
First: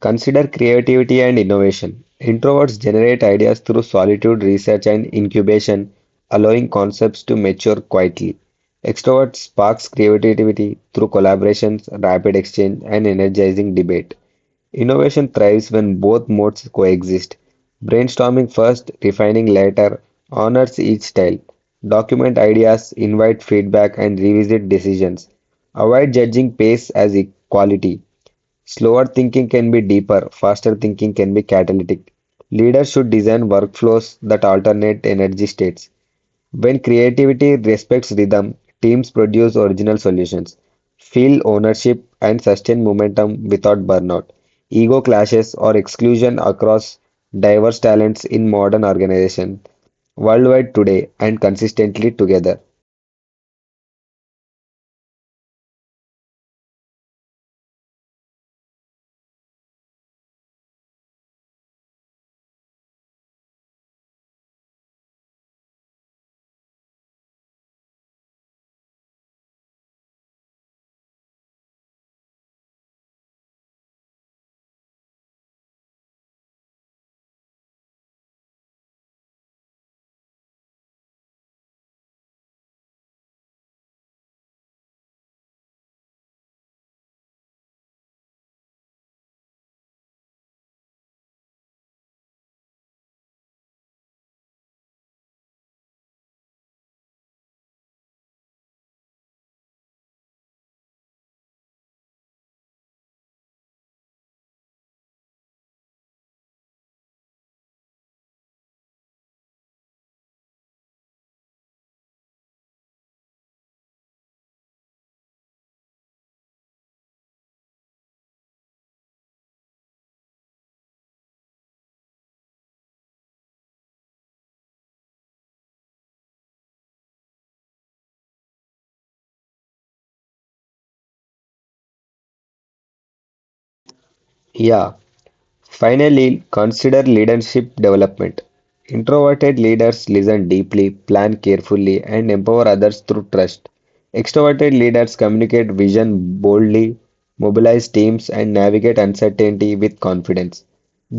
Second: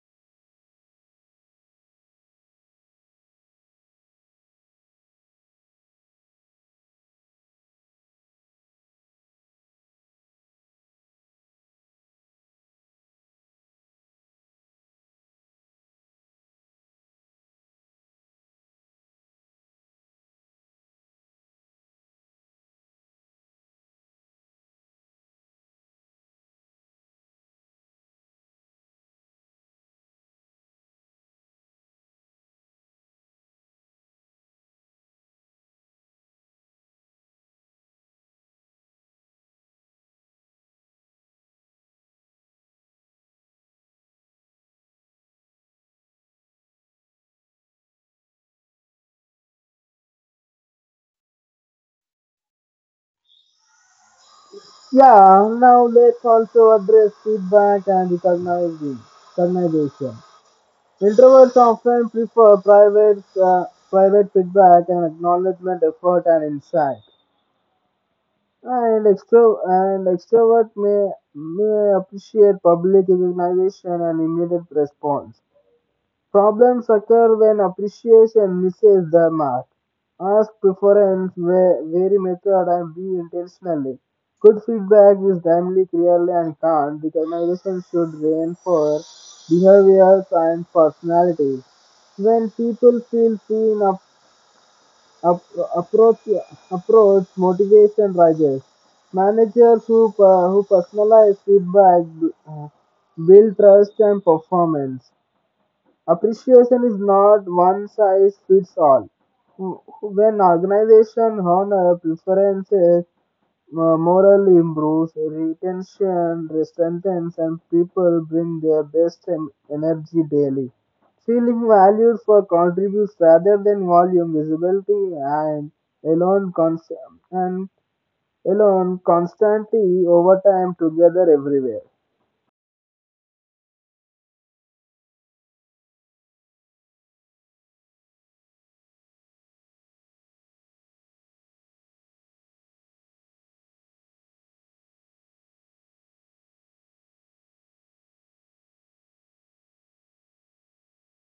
S2: Consider creativity and innovation. Introverts generate ideas through solitude, research, and incubation, allowing concepts to mature quietly. Extroverts sparks creativity through collaborations, rapid exchange, and energizing debate. Innovation thrives when both modes coexist. Brainstorming first, refining later, honors each style. Document ideas, invite feedback, and revisit decisions. Avoid judging pace as equality. Slower thinking can be deeper, faster thinking can be catalytic. Leaders should design workflows that alternate energy states. When creativity respects rhythm, teams produce original solutions, feel ownership, and sustain momentum without burnout. Ego clashes or exclusion across diverse talents in modern organizations worldwide today and consistently together.
S1: Yeah, now let's also address feedback and recognizing- recognition. Introverts often prefer private, uh, private feedback and acknowledgement, effort, and insight. And, extro- and extrovert may, may appreciate public recognition and immediate response. Problems occur when appreciation misses the mark. Ask preference where very method and be intentionally. Good feedback is timely, clearly, and calm. Recognition should reinforce behaviors and personalities. When people feel seen, up, up, approach, approach motivation rises. Managers who, per- who personalize feedback uh, build trust and performance. Appreciation is not one size fits all. When organization honor preferences, uh, morale improves, retention strengthens, and people bring their best en- energy daily. Feeling valued for contributes rather than volume, visibility, and alone, cons- and alone constantly over time together everywhere.
S2: Yeah. Finally, consider leadership development. Introverted leaders listen deeply, plan carefully, and empower others through trust. Extroverted leaders communicate vision boldly, mobilize teams, and navigate uncertainty with confidence.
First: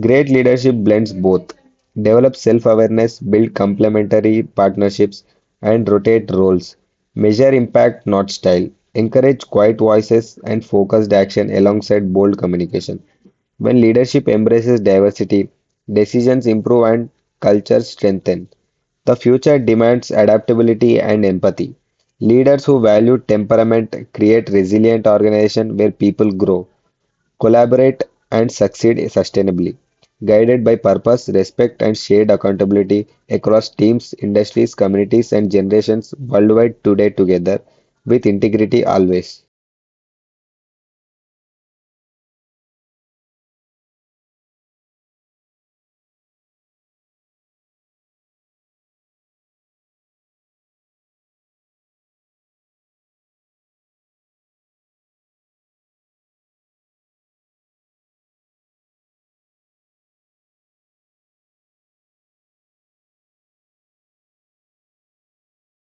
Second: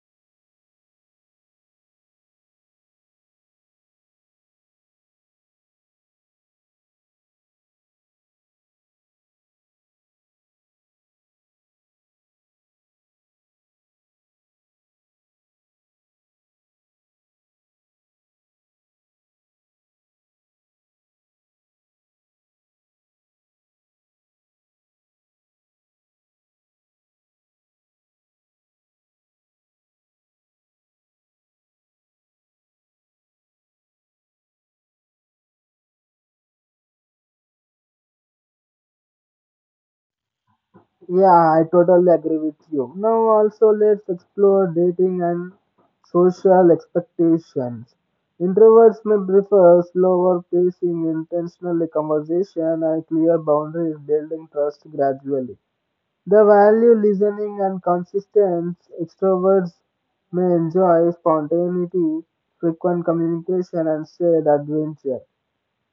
S2: Great leadership blends both. Develop self awareness, build complementary partnerships, and rotate roles. Measure impact, not style. Encourage quiet voices and focused action alongside bold communication. When leadership embraces diversity, decisions improve and cultures strengthen. The future demands adaptability and empathy. Leaders who value temperament create resilient organizations where people grow, collaborate, and succeed sustainably. Guided by purpose, respect, and shared accountability across teams, industries, communities, and generations worldwide today together with integrity always.
S1: Yeah, I totally agree with you. Now, also, let's explore dating and social expectations. Introverts may prefer slower pacing, intentional conversation, and clear boundaries, building trust gradually. They value listening and consistency. Extroverts may enjoy spontaneity, frequent communication, and shared adventure.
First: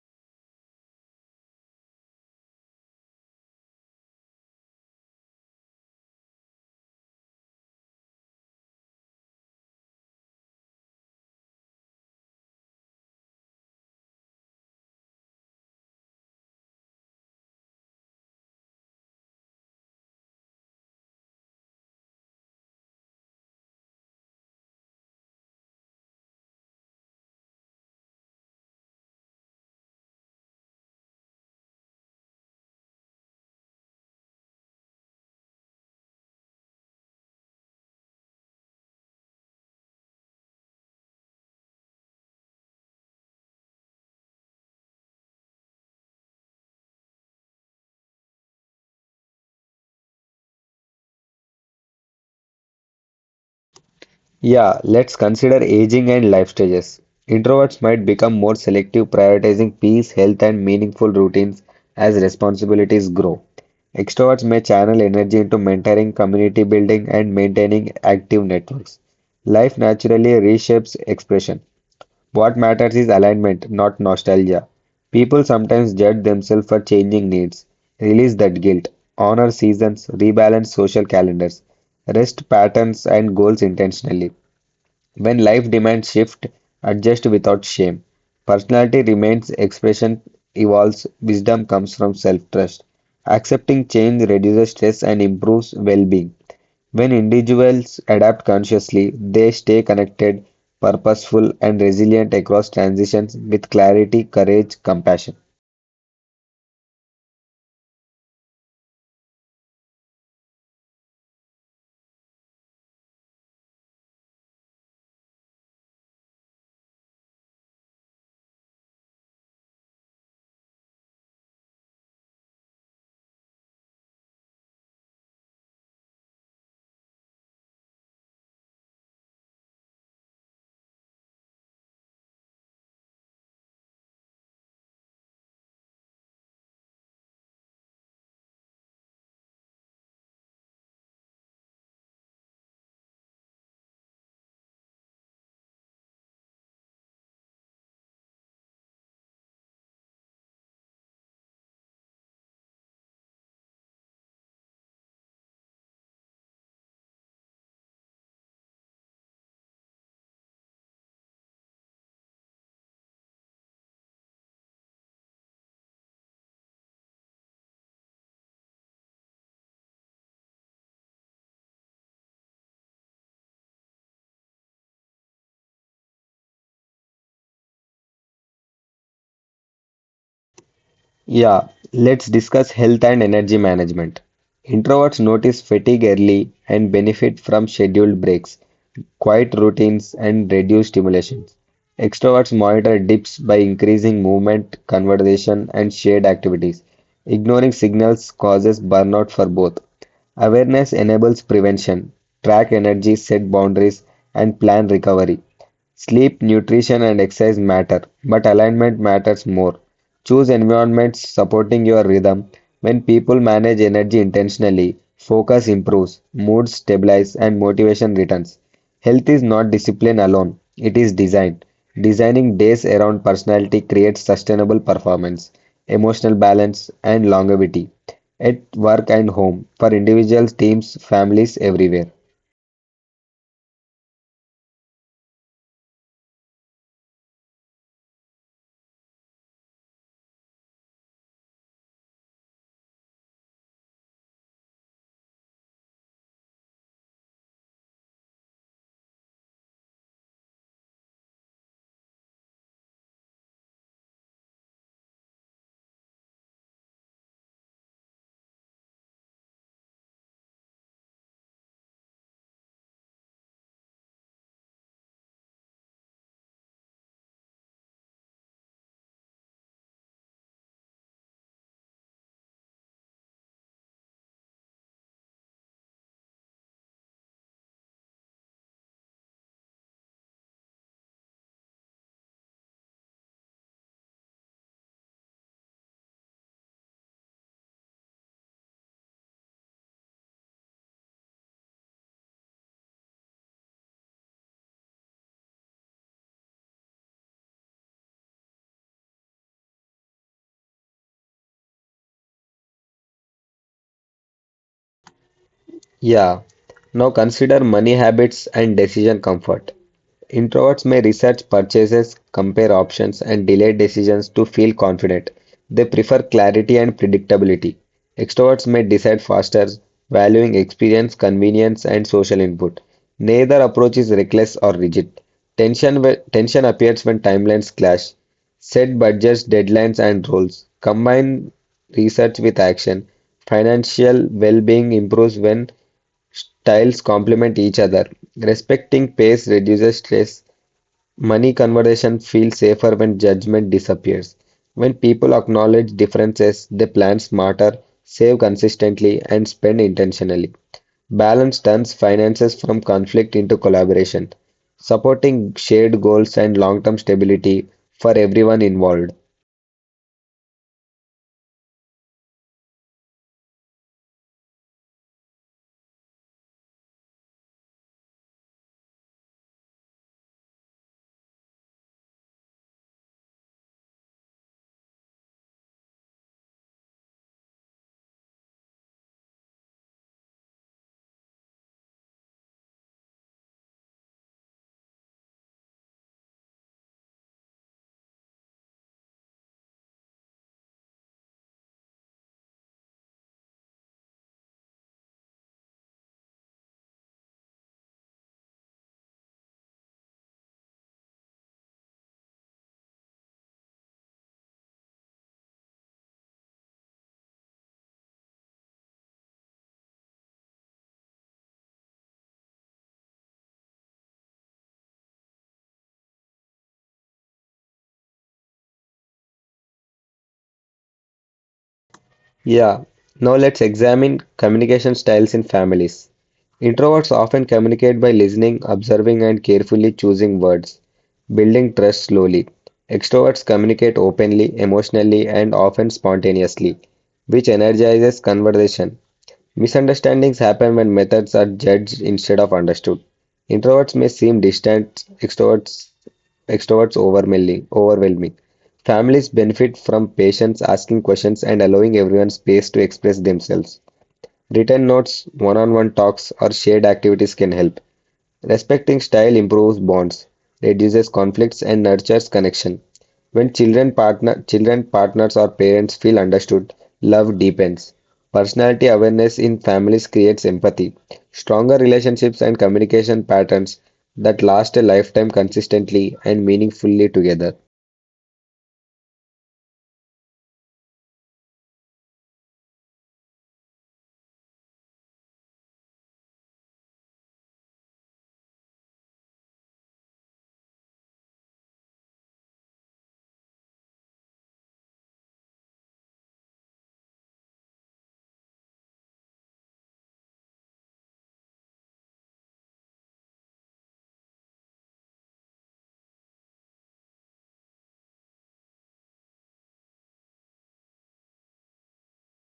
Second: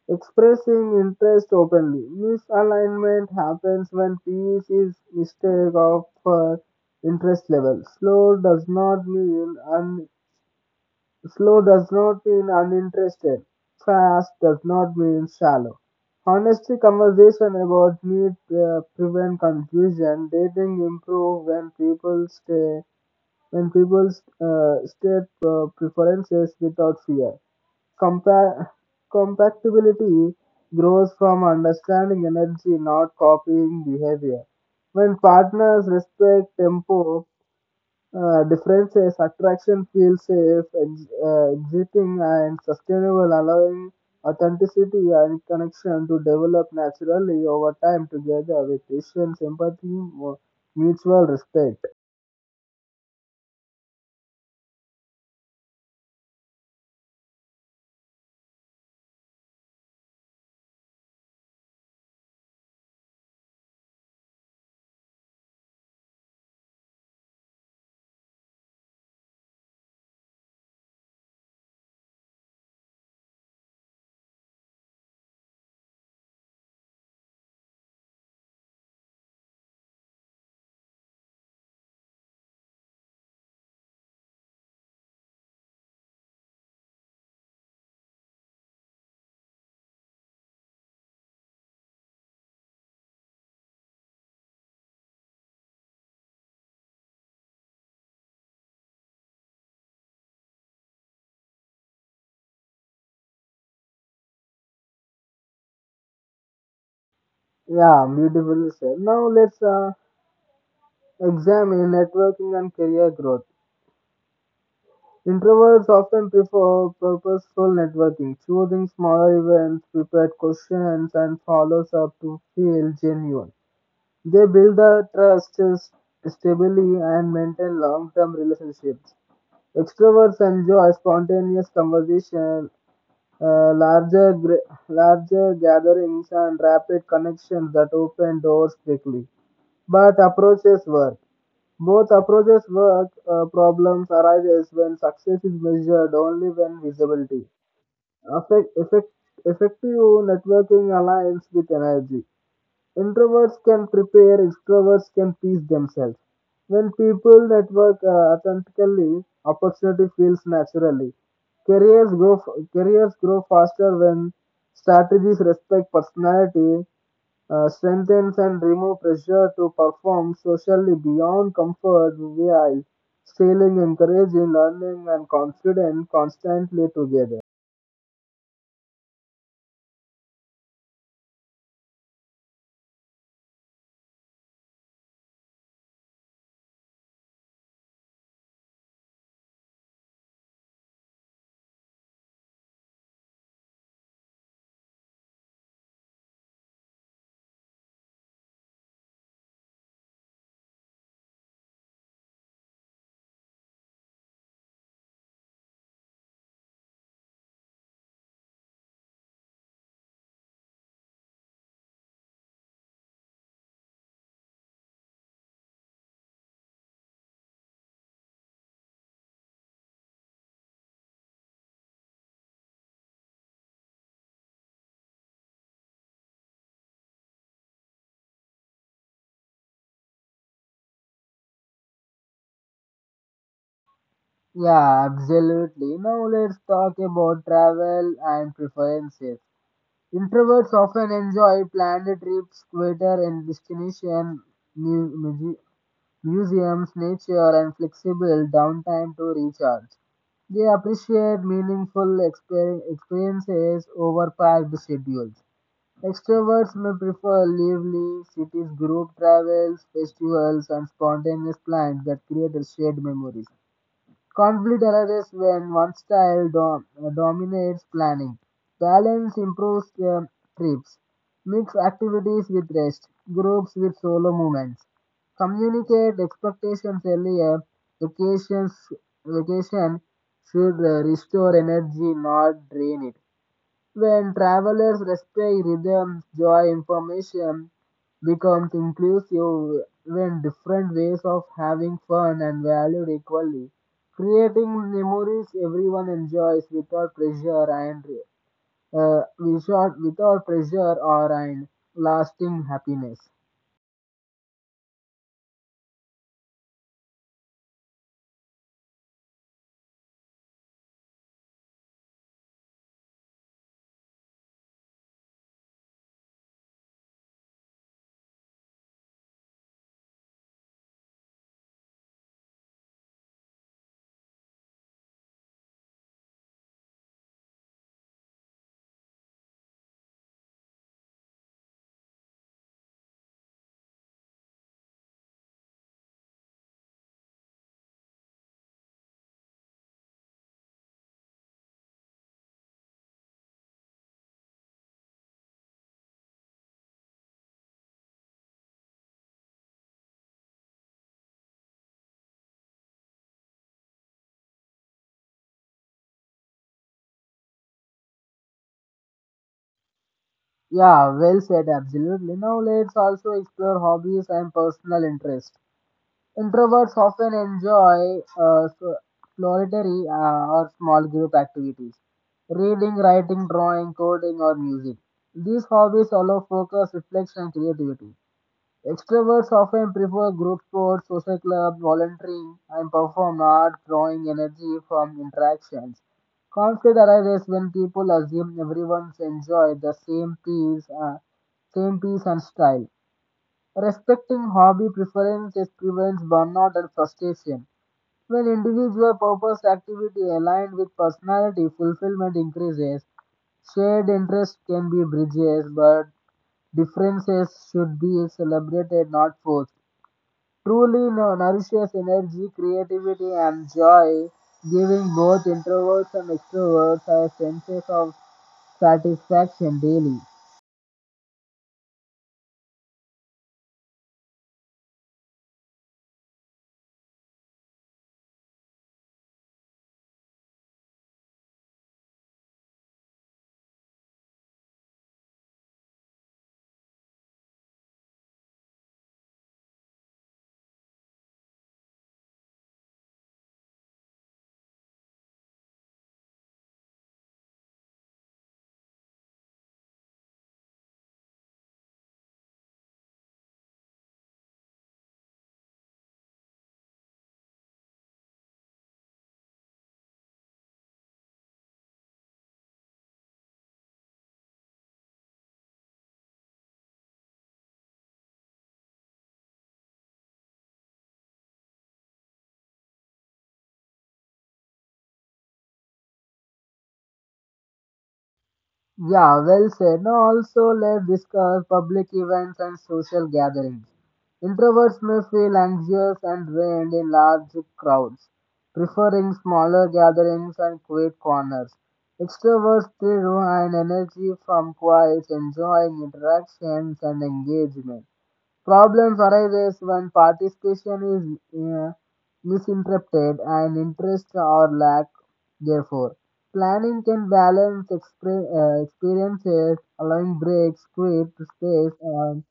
S1: Expressing interest openly. Misalignment happens when peace is mistake of for interest level. Slow does not mean un, slow does not mean uninterested. Fast does not mean shallow. Honesty conversation about need uh, prevent confusion. Dating improve when people stay when people uh, state uh, preferences without fear. Compa- Compatibility grows from understanding energy, not copying behavior. When partners respect tempo, uh, differences, attraction feels safe, ex- uh, exiting and sustainable, allowing authenticity and connection to develop naturally over time together with patience, empathy, mu- mutual respect.
S2: Yeah, let's consider aging and life stages. Introverts might become more selective, prioritizing peace, health, and meaningful routines as responsibilities grow. Extroverts may channel energy into mentoring, community building, and maintaining active networks. Life naturally reshapes expression. What matters is alignment, not nostalgia. People sometimes judge themselves for changing needs. Release that guilt. Honor seasons, rebalance social calendars, rest patterns, and goals intentionally. When life demands shift, adjust without shame. Personality remains, expression evolves, wisdom comes from self-trust. Accepting change reduces stress and improves well-being. When individuals adapt consciously, they stay connected, purposeful, and resilient across transitions with clarity, courage, compassion.
S1: Yeah, beautifully said. Now let's uh, examine networking and career growth. Introverts often prefer purposeful networking, choosing smaller events, prepared questions, and follows up to feel genuine. They build the trust s- stably and maintain long-term relationships. Extroverts enjoy spontaneous conversation, uh, larger gra- larger gatherings, and rapid connections that open doors quickly. But approaches work. Both approaches work. Uh, problems arise when success is measured only when visibility. affect, effect, Effective networking aligns with energy. Introverts can prepare, extroverts can please themselves. When people network uh, authentically, opportunity feels naturally. Careers grow, f- careers grow faster when strategies respect personality uh, strengthens and remove pressure to perform socially beyond comfort while still encouraging learning and confidence constantly together.
S2: Yeah, let's discuss health and energy management. Introverts notice fatigue early and benefit from scheduled breaks, quiet routines, and reduced stimulations. Extroverts monitor dips by increasing movement, conversation, and shared activities. Ignoring signals causes burnout for both. Awareness enables prevention, track energy, set boundaries, and plan recovery. Sleep, nutrition, and exercise matter, but alignment matters more. Choose environments supporting your rhythm. When people manage energy intentionally, focus improves, mood stabilizes, and motivation returns. Health is not discipline alone, it is design. Designing days around personality creates sustainable performance, emotional balance, and longevity at work and home for individuals, teams, families everywhere.
S1: Yeah, absolutely. Now let's talk about travel and preferences. Introverts often enjoy planned trips, quieter and destination mu- mu- museums, nature, and flexible downtime to recharge. They appreciate meaningful exper- experiences over packed schedules. Extroverts may prefer lively cities, group travels, festivals, and spontaneous plans that create shared memories. Conflict arises when one style dom- dominates planning. Balance improves um, trips. Mix activities with rest, groups with solo movements. Communicate expectations earlier. Vacations, Vacation should uh, restore energy, not drain it. When travelers respect rhythms, joy information becomes inclusive when different ways of having fun and valued equally, creating memories everyone enjoys without pressure and uh, without, without pressure or and lasting happiness.
S2: Yeah. Now consider money habits and decision comfort. Introverts may research purchases, compare options, and delay decisions to feel confident. They prefer clarity and predictability. Extroverts may decide faster, valuing experience, convenience, and social input. Neither approach is reckless or rigid. Tension, whe- tension appears when timelines clash. Set budgets, deadlines, and roles. Combine research with action. Financial well being improves when styles complement each other. Respecting pace reduces stress. Money conversation feels safer when judgment disappears. When people acknowledge differences, they plan smarter, save consistently, and spend intentionally. Balance turns finances from conflict into collaboration, supporting shared goals and long-term stability for everyone involved.
S1: Yeah, well said, absolutely. Now let's also explore hobbies and personal interests. Introverts often enjoy uh, so- solitary uh, or small group activities, reading, writing, drawing, coding, or music. These hobbies allow focus, reflection, and creativity. Extroverts often prefer group sports, social clubs, volunteering, and perform art, drawing energy from interactions. Conflict arises when people assume everyone enjoys the same piece, uh, same piece and style. Respecting hobby preferences prevents burnout and frustration. When individual purpose activity aligned with personality fulfillment increases, shared interests can be bridges, but differences should be celebrated, not forced. Truly no- nourishes energy, creativity, and joy, giving both introverts and extroverts a sense of satisfaction daily.
S2: Yeah, now let's examine communication styles in families. Introverts often communicate by listening, observing, and carefully choosing words, building trust slowly. Extroverts communicate openly, emotionally, and often spontaneously, which energizes conversation. Misunderstandings happen when methods are judged instead of understood. Introverts may seem distant, extroverts extroverts overwhelming overwhelming Families benefit from patience, asking questions, and allowing everyone space to express themselves. Written notes, one-on-one talks, or shared activities can help. Respecting style improves bonds, reduces conflicts, and nurtures connection. When children, partner, children, partners, or parents feel understood, love deepens. Personality awareness in families creates empathy, stronger relationships, and communication patterns that last a lifetime consistently and meaningfully together.
S1: Yeah, well said. Now, also, let's discuss public events and social gatherings. Introverts may feel anxious and drained in large crowds, preferring smaller gatherings and quiet corners. Extroverts derive energy from quiet, enjoying interactions and engagement. Problems arise when participation is uh, misinterpreted and interest or lack therefore. Planning can balance exper- uh, experiences, allowing breaks, create space, and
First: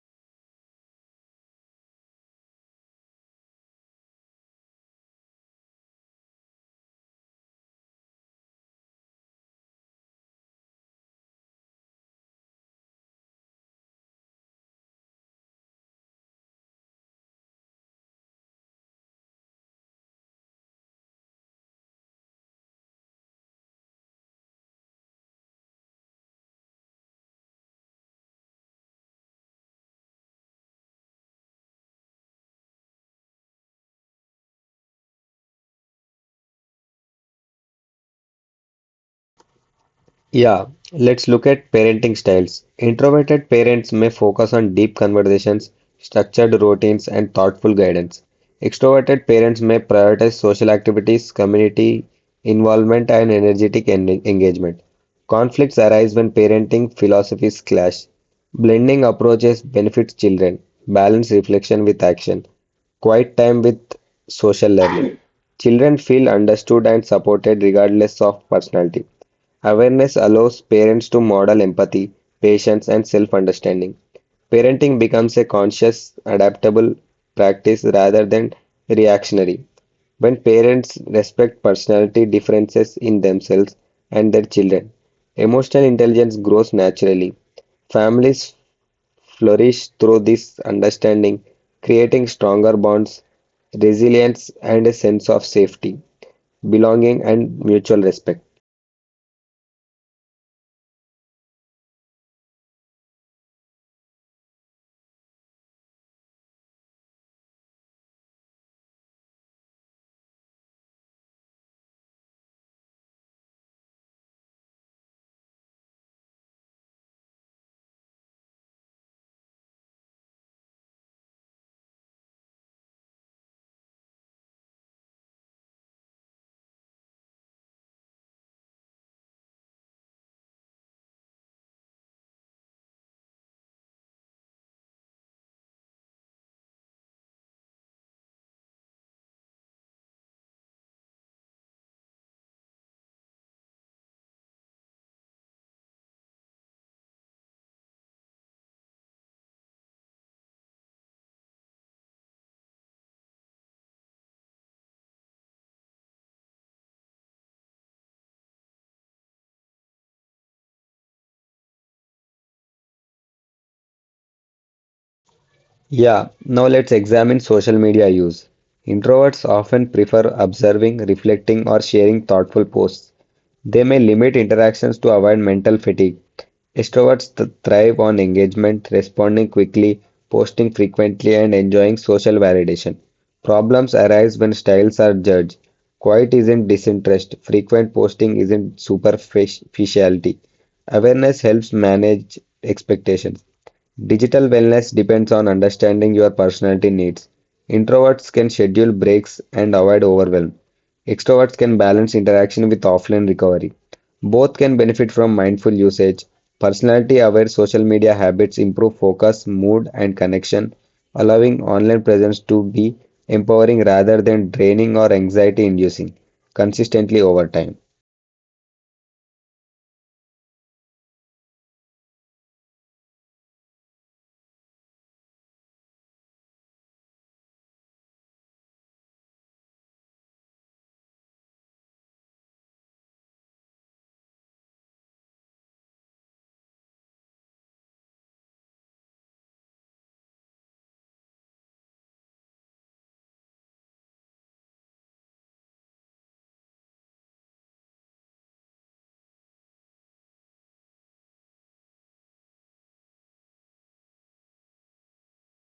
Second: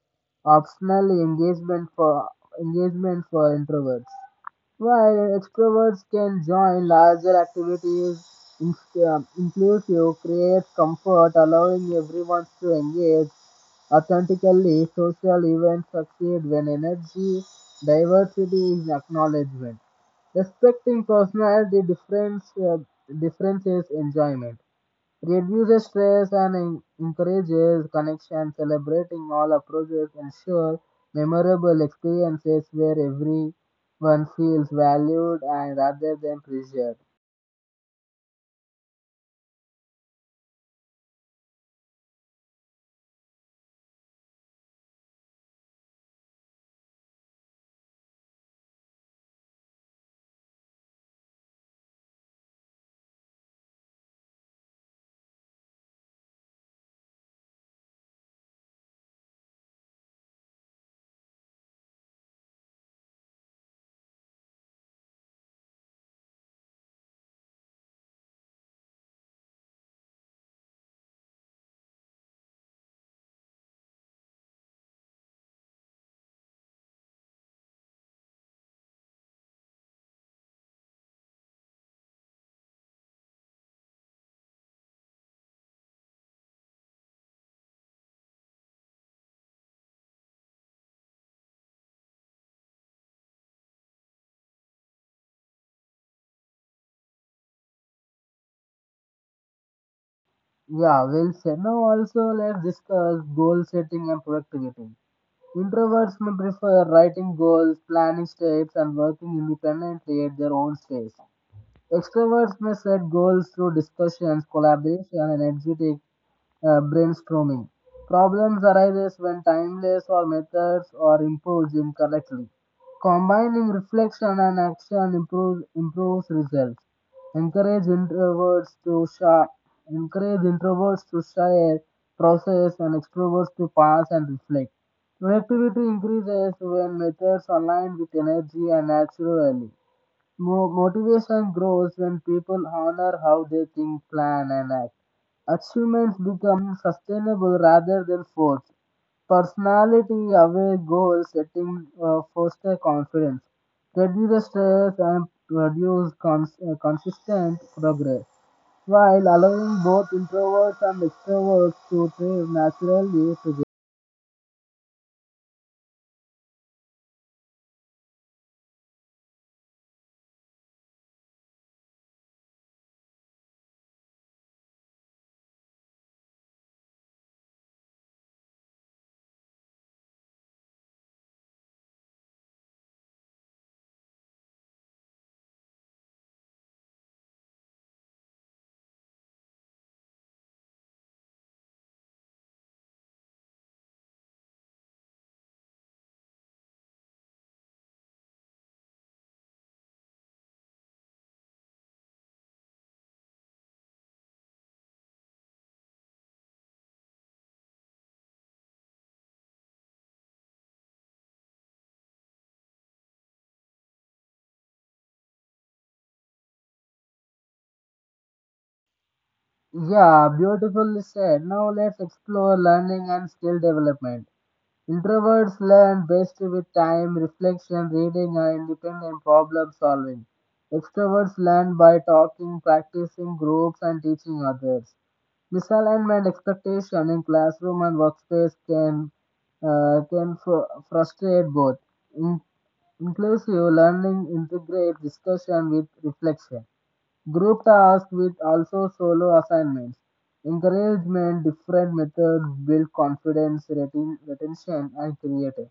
S1: optional engagement for engagement for introverts. While extroverts can join larger activities, in- um, inclusive creates comfort, allowing everyone to engage authentically, social events succeed when energy diversity is acknowledgement. Respecting personality difference, uh, differences enjoyment, reduces stress and en- encourages connection. Celebrating all approaches ensure memorable experiences where everyone feels valued and rather than pressured.
S2: Yeah, let's look at parenting styles. Introverted parents may focus on deep conversations, structured routines, and thoughtful guidance. Extroverted parents may prioritize social activities, community involvement, and energetic en- engagement. Conflicts arise when parenting philosophies clash. Blending approaches benefits children. Balance reflection with action. Quiet time with social learning. Children feel understood and supported regardless of personality. Awareness allows parents to model empathy, patience, and self understanding. Parenting becomes a conscious, adaptable practice rather than reactionary. When parents respect personality differences in themselves and their children, emotional intelligence grows naturally. Families flourish through this understanding, creating stronger bonds, resilience, and a sense of safety, belonging, and mutual respect.
S1: Yeah, well said. Now also let's discuss goal setting and productivity. Introverts may prefer writing goals, planning steps, and working independently at their own pace. Extroverts may set goals through discussions, collaboration, and energetic uh, brainstorming. Problems arise when timeless or methods are imposed incorrectly. Combining reflection and action improves, improves results. Encourage introverts to share, Encourage introverts to share, process, and extroverts to pass and reflect. Productivity increases when methods align with energy and naturally. Mo- motivation grows when people honor how they think, plan, and act. Achievements become sustainable rather than forced. Personality aware goal setting uh, foster confidence, reduce stress, and produce cons- uh, consistent progress, while allowing both introverts and extroverts to thrive naturally together.
S2: Yeah, now let's examine social media use. Introverts often prefer observing, reflecting, or sharing thoughtful posts. They may limit interactions to avoid mental fatigue. Extroverts th- thrive on engagement, responding quickly, posting frequently, and enjoying social validation. Problems arise when styles are judged. Quiet isn't disinterest, frequent posting isn't superficiality. Awareness helps manage expectations. Digital wellness depends on understanding your personality needs. Introverts can schedule breaks and avoid overwhelm. Extroverts can balance interaction with offline recovery. Both can benefit from mindful usage. Personality aware social media habits improve focus, mood, and connection, allowing online presence to be empowering rather than draining or anxiety inducing consistently over time.
S1: Yeah, beautifully said. Now let's explore learning and skill development. Introverts learn best with time, reflection, reading, and independent problem solving. Extroverts learn by talking, practicing groups, and teaching others. Misalignment expectation in classroom and workspace can uh, can fr- frustrate both. In- Inclusive learning integrate discussion with reflection. Group tasks with also solo assignments. Encouragement, different methods build confidence, retin- retention, and creative.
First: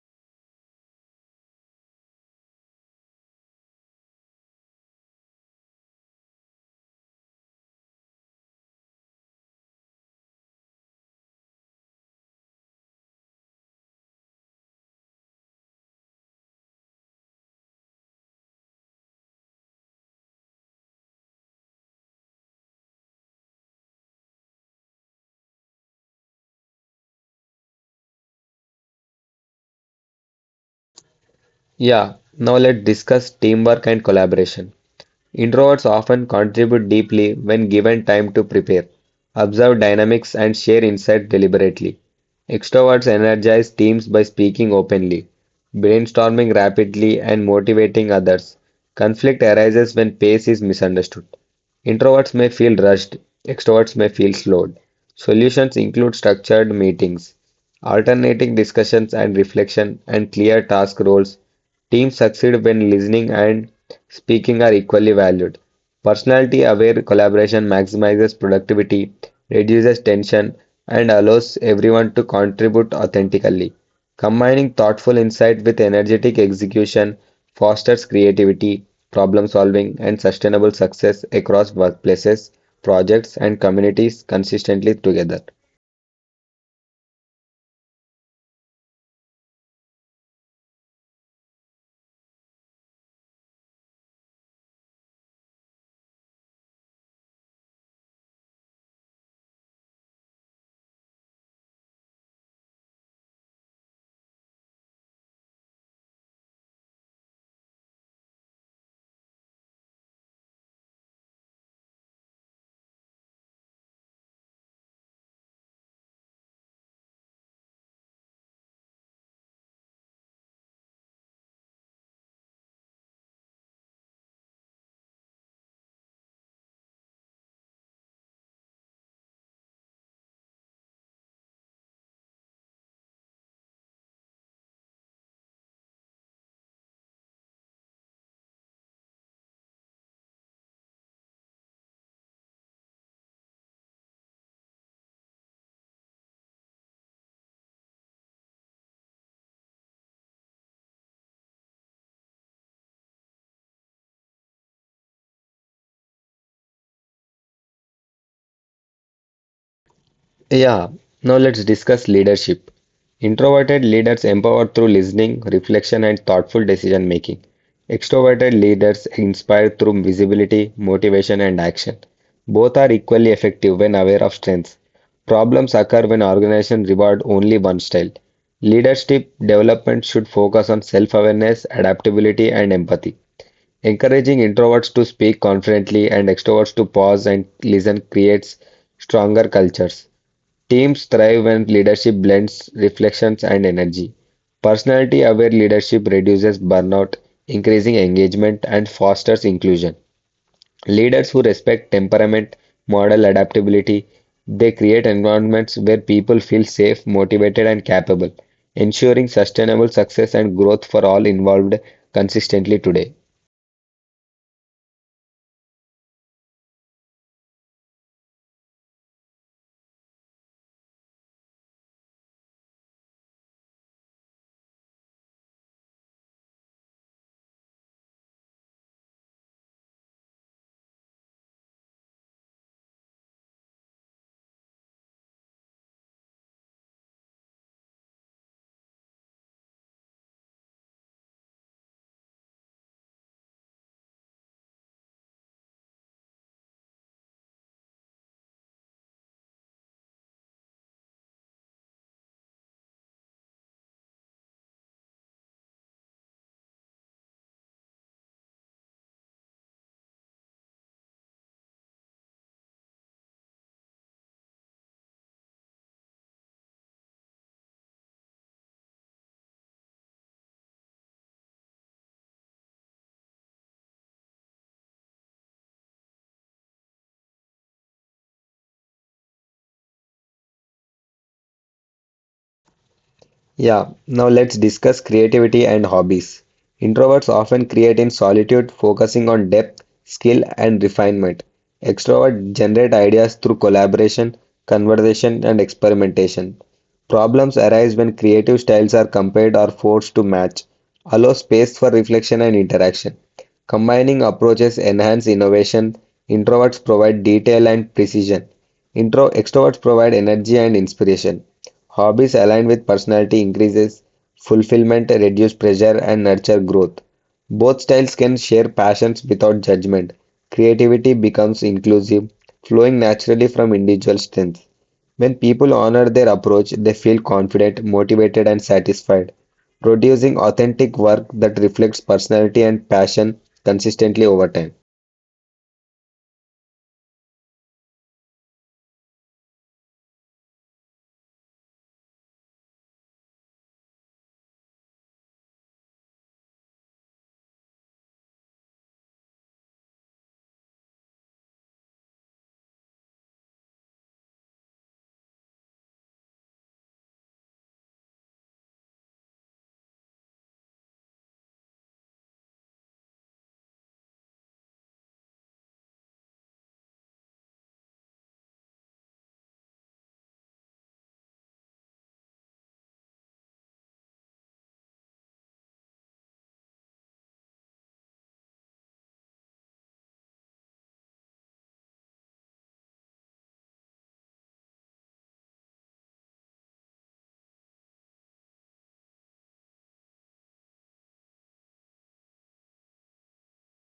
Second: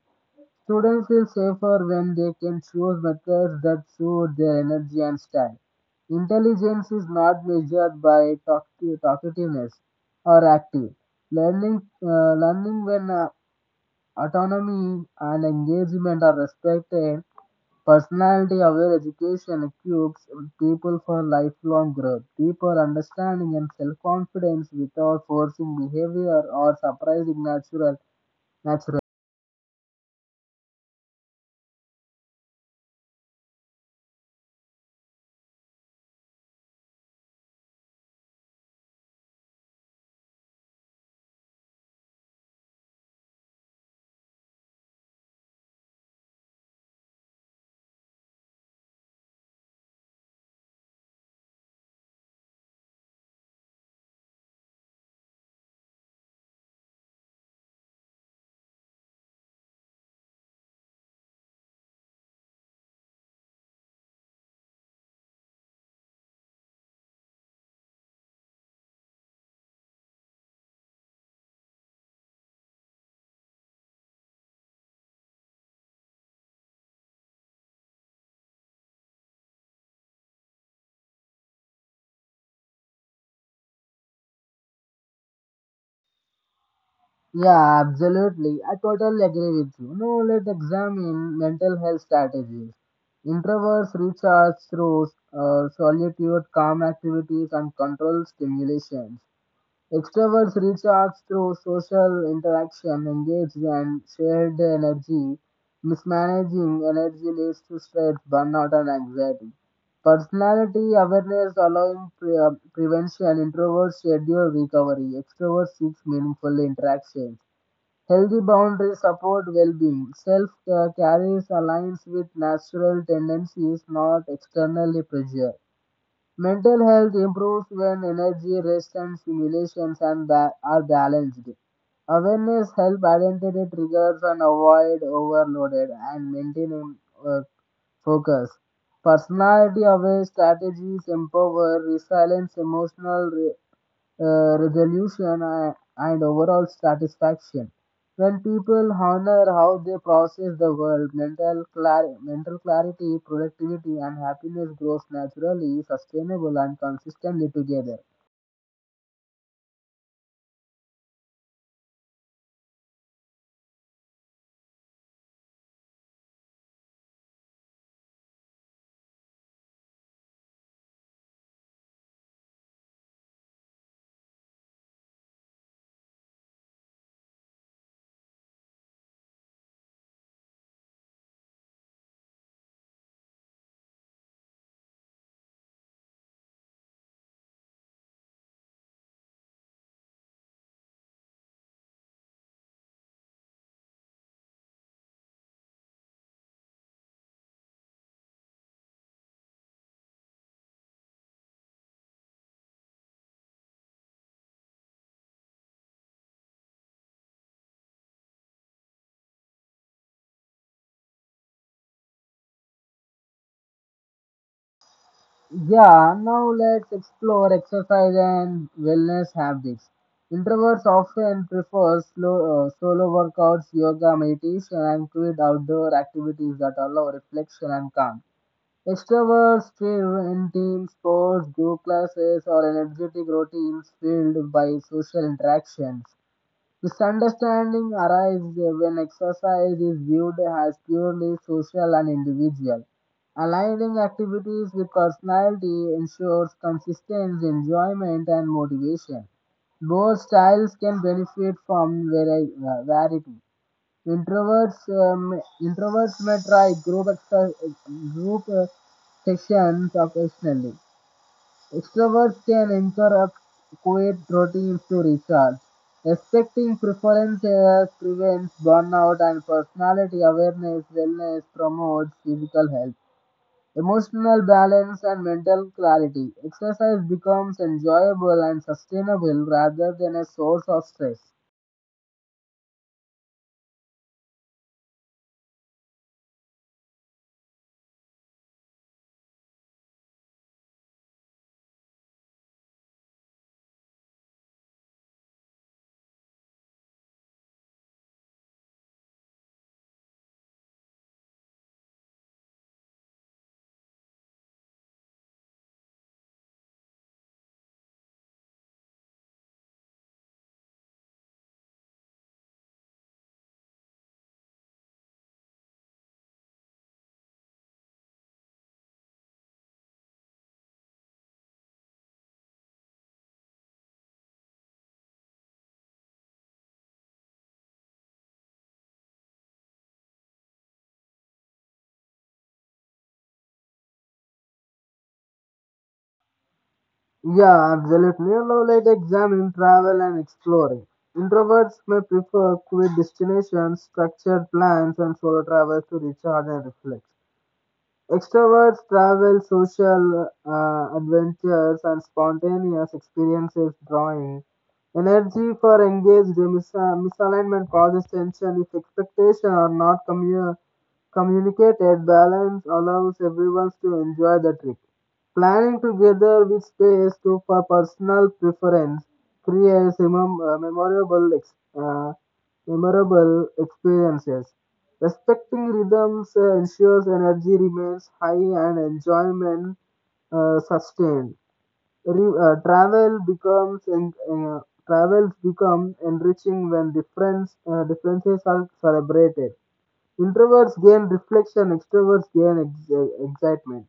S1: Students feel safer when they can choose methods that suit their energy and style. Intelligence is not measured by talk- talkativeness or active. Learning, uh, learning when uh, autonomy and engagement are respected. Personality aware education equips people for lifelong growth, deeper understanding, and self confidence without forcing behavior or surprising natural natural.
S2: Yeah, now let's discuss teamwork and collaboration. Introverts often contribute deeply when given time to prepare, observe dynamics, and share insight deliberately. Extroverts energize teams by speaking openly, brainstorming rapidly, and motivating others. Conflict arises when pace is misunderstood. Introverts may feel rushed, extroverts may feel slowed. Solutions include structured meetings, alternating discussions and reflection, and clear task roles. Teams succeed when listening and speaking are equally valued. Personality-aware collaboration maximizes productivity, reduces tension, and allows everyone to contribute authentically. Combining thoughtful insight with energetic execution fosters creativity, problem solving, and sustainable success across workplaces, projects, and communities consistently together.
S1: Yeah, absolutely. I totally agree with you. Now let's examine mental health strategies. Introverts recharge through uh, solitude, calm activities, and controlled stimulation. Extroverts reach out through social interaction, engage and shared energy. Mismanaging energy leads to stress, burnout, and anxiety. Personality awareness allowing pre- uh, prevention, introverts schedule recovery, extroverts seek meaningful interactions. Healthy boundaries support well-being. Self-care carries aligns with natural tendencies, not externally pressured. Mental health improves when energy, rest, and stimulations and ba- are balanced. Awareness helps identify triggers and avoid overloaded and maintaining uh, focus. Personality aware strategies empower resilience, emotional uh, resolution uh, and overall satisfaction. When people honor how they process the world, mental, clar- mental clarity, productivity, and happiness grows naturally, sustainable, and consistently together.
S2: Yeah, now let's discuss leadership. Introverted leaders empower through listening, reflection, and thoughtful decision making. Extroverted leaders inspire through visibility, motivation, and action. Both are equally effective when aware of strengths. Problems occur when organizations reward only one style. Leadership development should focus on self-awareness, adaptability, and empathy. Encouraging introverts to speak confidently and extroverts to pause and listen creates stronger cultures. Teams thrive when leadership blends reflections and energy. Personality-aware leadership reduces burnout, increasing engagement, and fosters inclusion. Leaders who respect temperament, model adaptability, they create environments where people feel safe, motivated, and capable, ensuring sustainable success and growth for all involved consistently today.
S1: Yeah, now let's explore exercise and wellness habits. Introverts often prefer slow, uh, solo workouts, yoga, meditation, and quiet outdoor activities that allow reflection and calm. Extroverts thrive in team sports, group classes, or energetic routines filled by social interactions. Misunderstanding arises when exercise is viewed as purely social and individual. Aligning activities with personality ensures consistent enjoyment and motivation. Both styles can benefit from vari- uh, variety. Introverts um, introverts may try group extra, group uh, sessions occasionally. Extroverts can interrupt quiet routines to recharge. Respecting preferences prevents burnout and personality awareness wellness promotes physical health, emotional balance and mental clarity. Exercise becomes enjoyable and sustainable rather than a source of stress.
S2: Yeah, now let's discuss creativity and hobbies. Introverts often create in solitude, focusing on depth, skill, and refinement. Extroverts generate ideas through collaboration, conversation, and experimentation. Problems arise when creative styles are compared or forced to match. Allow space for reflection and interaction. Combining approaches enhance innovation. Introverts provide detail and precision. Intro Extroverts provide energy and inspiration. Hobbies aligned with personality increases fulfillment, reduce pressure, and nurture growth. Both styles can share passions without judgment. Creativity becomes inclusive, flowing naturally from individual strengths. When people honor their approach, they feel confident, motivated, and satisfied, producing authentic work that reflects personality and passion consistently over time.
S1: Yeah, absolutely. You know, like examine, travel, and exploring. Introverts may prefer quiet destinations, structured plans, and solo travels to recharge and reflect. Extroverts travel, social uh, adventures, and spontaneous experiences, drawing energy for engaged mis- uh, misalignment causes tension if expectations are not commu- communicated. Balance allows everyone to enjoy the trip. Planning together with space to for personal preference creates mem- uh, memorable ex- uh, memorable experiences. Respecting rhythms uh, ensures energy remains high and enjoyment uh, sustained. Re- uh, travel becomes en- uh, travels become enriching when difference uh, differences are celebrated. Introverts gain reflection, extroverts gain ex- excitement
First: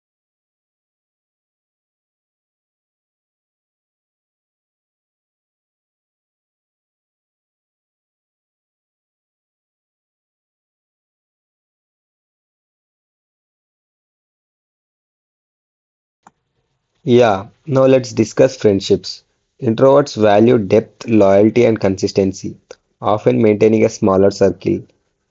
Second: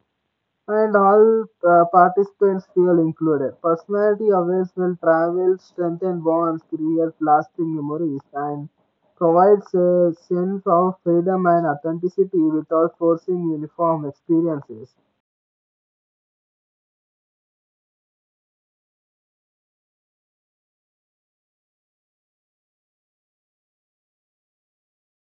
S1: and all uh, participants feel included. Personality awareness will travel, strengthen bonds, create lasting memories, and provides a sense of freedom and authenticity without forcing uniform experiences.
S2: Yeah, now let's discuss friendships. Introverts value depth, loyalty, and consistency, often maintaining a smaller circle.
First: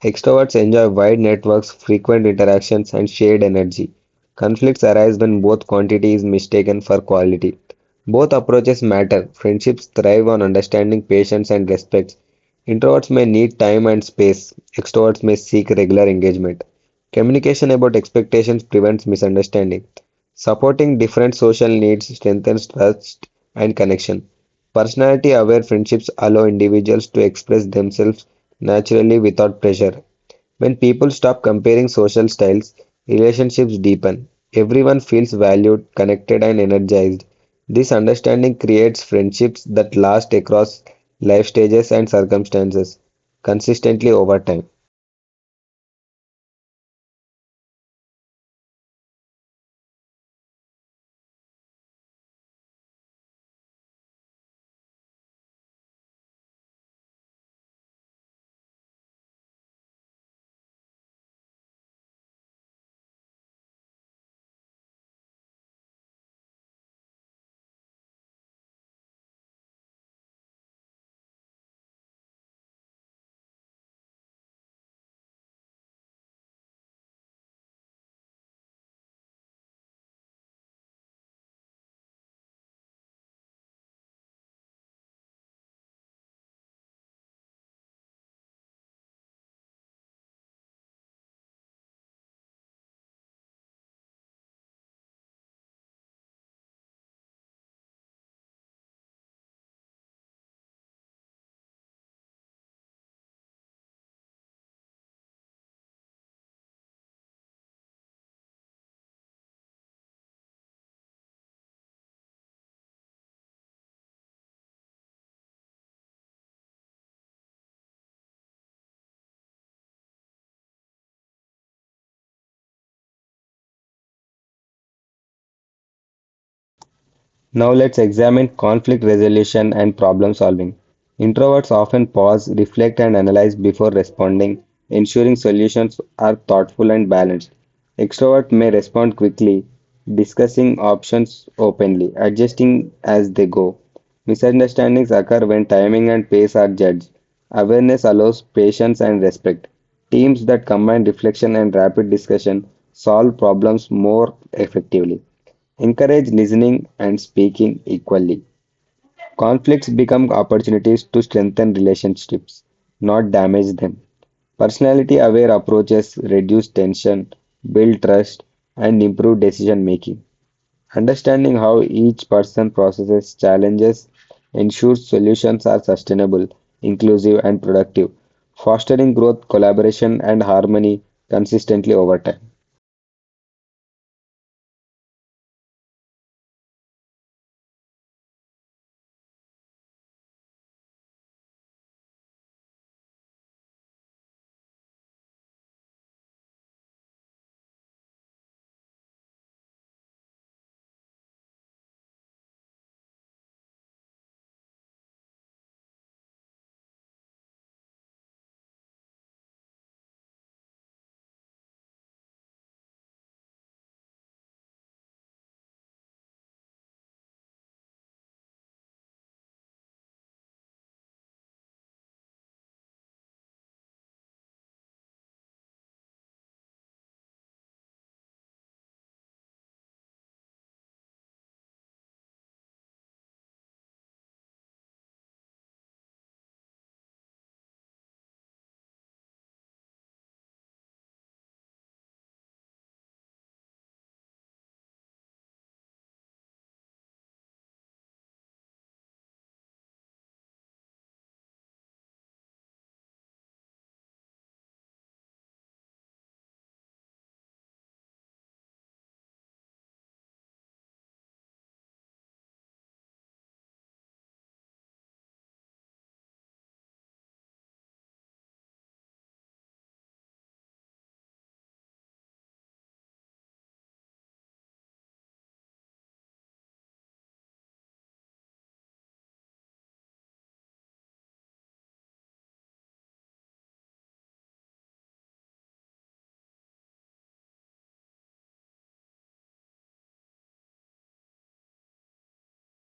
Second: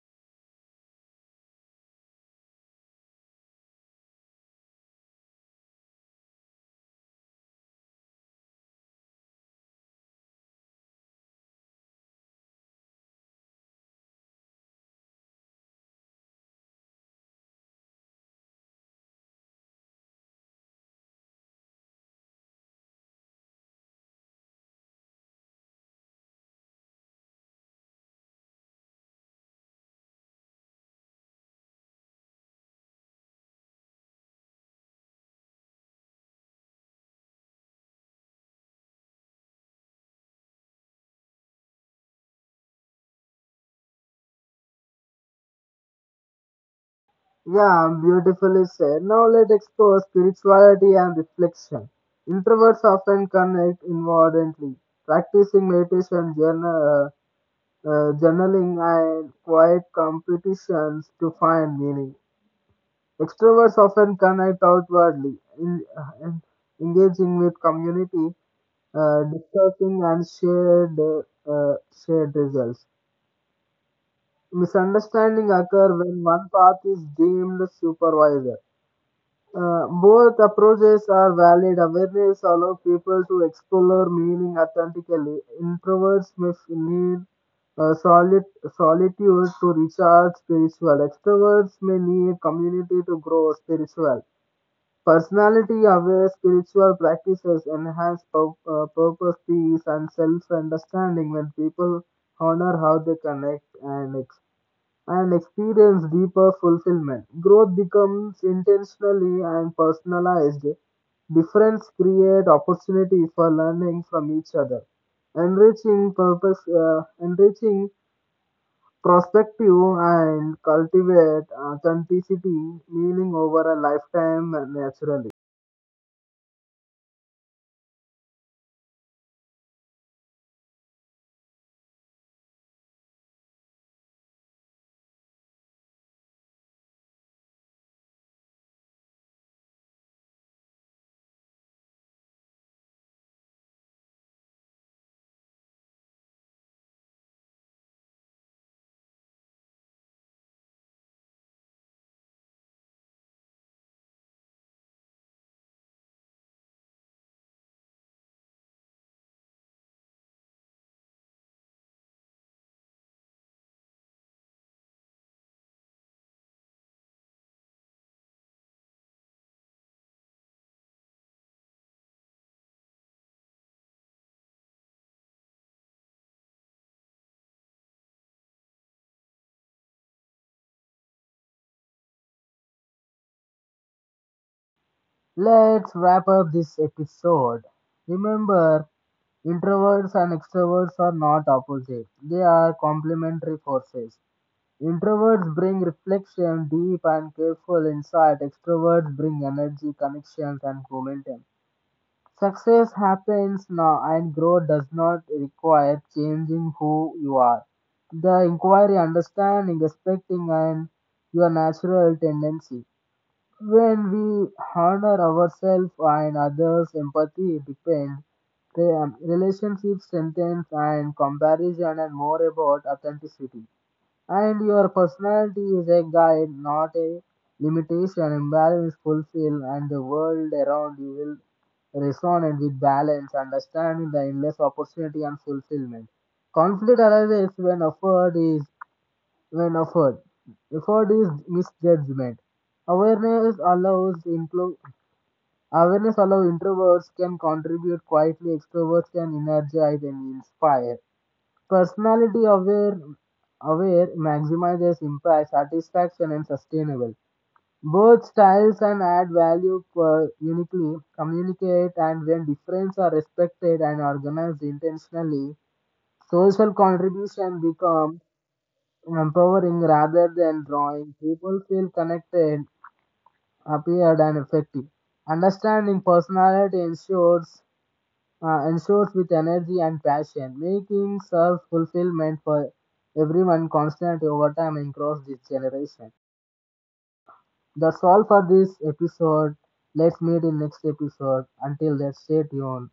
S2: Extroverts enjoy wide networks, frequent interactions, and shared energy. Conflicts arise when both quantity is mistaken for quality. Both approaches matter. Friendships thrive on understanding, patience, and respect. Introverts may need time and space, extroverts may seek regular engagement. Communication about expectations prevents misunderstanding. Supporting different social needs strengthens trust and connection. Personality aware friendships allow individuals to express themselves naturally without pressure. When people stop comparing social styles, relationships deepen. Everyone feels valued, connected, and energized. This understanding creates friendships that last across life stages and circumstances consistently over time.
S1: Yeah, beautifully said. Now let's explore spirituality and reflection. Introverts often connect inwardly, practicing meditation, journal, uh, uh, journaling, and quiet competitions to find meaning. Extroverts often connect outwardly, in, in- engaging with community, uh, discussing and shared uh, shared results. Misunderstanding occur when one path is deemed supervisor. Uh, both approaches are valid. Awareness allows people to explore meaning authentically. Introverts may f- need uh, solid solitude to recharge spiritual. Extroverts may need community to grow spiritual. Personality aware spiritual practices enhance pur- uh, purpose, peace, and self understanding when people honor how they connect and, ex- and experience deeper fulfillment. Growth becomes intentionally and personalized. Difference create opportunity for learning from each other, enriching purpose, uh, enriching perspective, and cultivate authenticity, meaning over a lifetime naturally.
S2: Now let's examine conflict resolution and problem solving. Introverts often pause, reflect, and analyze before responding, ensuring solutions are thoughtful and balanced. Extroverts may respond quickly, discussing options openly, adjusting as they go. Misunderstandings occur when timing and pace are judged. Awareness allows patience and respect. Teams that combine reflection and rapid discussion solve problems more effectively. Encourage listening and speaking equally. Conflicts become opportunities to strengthen relationships, not damage them. Personality aware approaches reduce tension, build trust, and improve decision making. Understanding how each person processes challenges ensures solutions are sustainable, inclusive, and productive, fostering growth, collaboration, and harmony consistently over time.
S1: Let's wrap up this episode. Remember, introverts and extroverts are not opposites, they are complementary forces. Introverts bring reflection, deep and careful insight. Extroverts bring energy, connections, and momentum. Success happens now, and growth does not require changing who you are. The inquiry, understanding, respecting, and your natural tendency. When we honor ourselves and others, empathy depends. The um, relationship strengthens and comparison and more about authenticity. And your personality is a guide, not a limitation. Imbalance fulfill and the world around you will resonate with balance, understanding the endless opportunity and fulfillment. Conflict arises when effort is when offered. Effort is misjudgment. Awareness allows impro- awareness allows introverts can contribute quietly, extroverts can energize and inspire. Personality aware aware maximizes impact, satisfaction and sustainable. Both styles and add value per uniquely, communicate and when differences are respected and organized intentionally, social contribution becomes empowering rather than drawing. People feel connected, appeared, and effective. Understanding personality ensures uh, ensures with energy and passion, making self fulfillment for everyone constant over time and across this generation. That's all for this episode. Let's meet in next episode. Until then, stay tuned.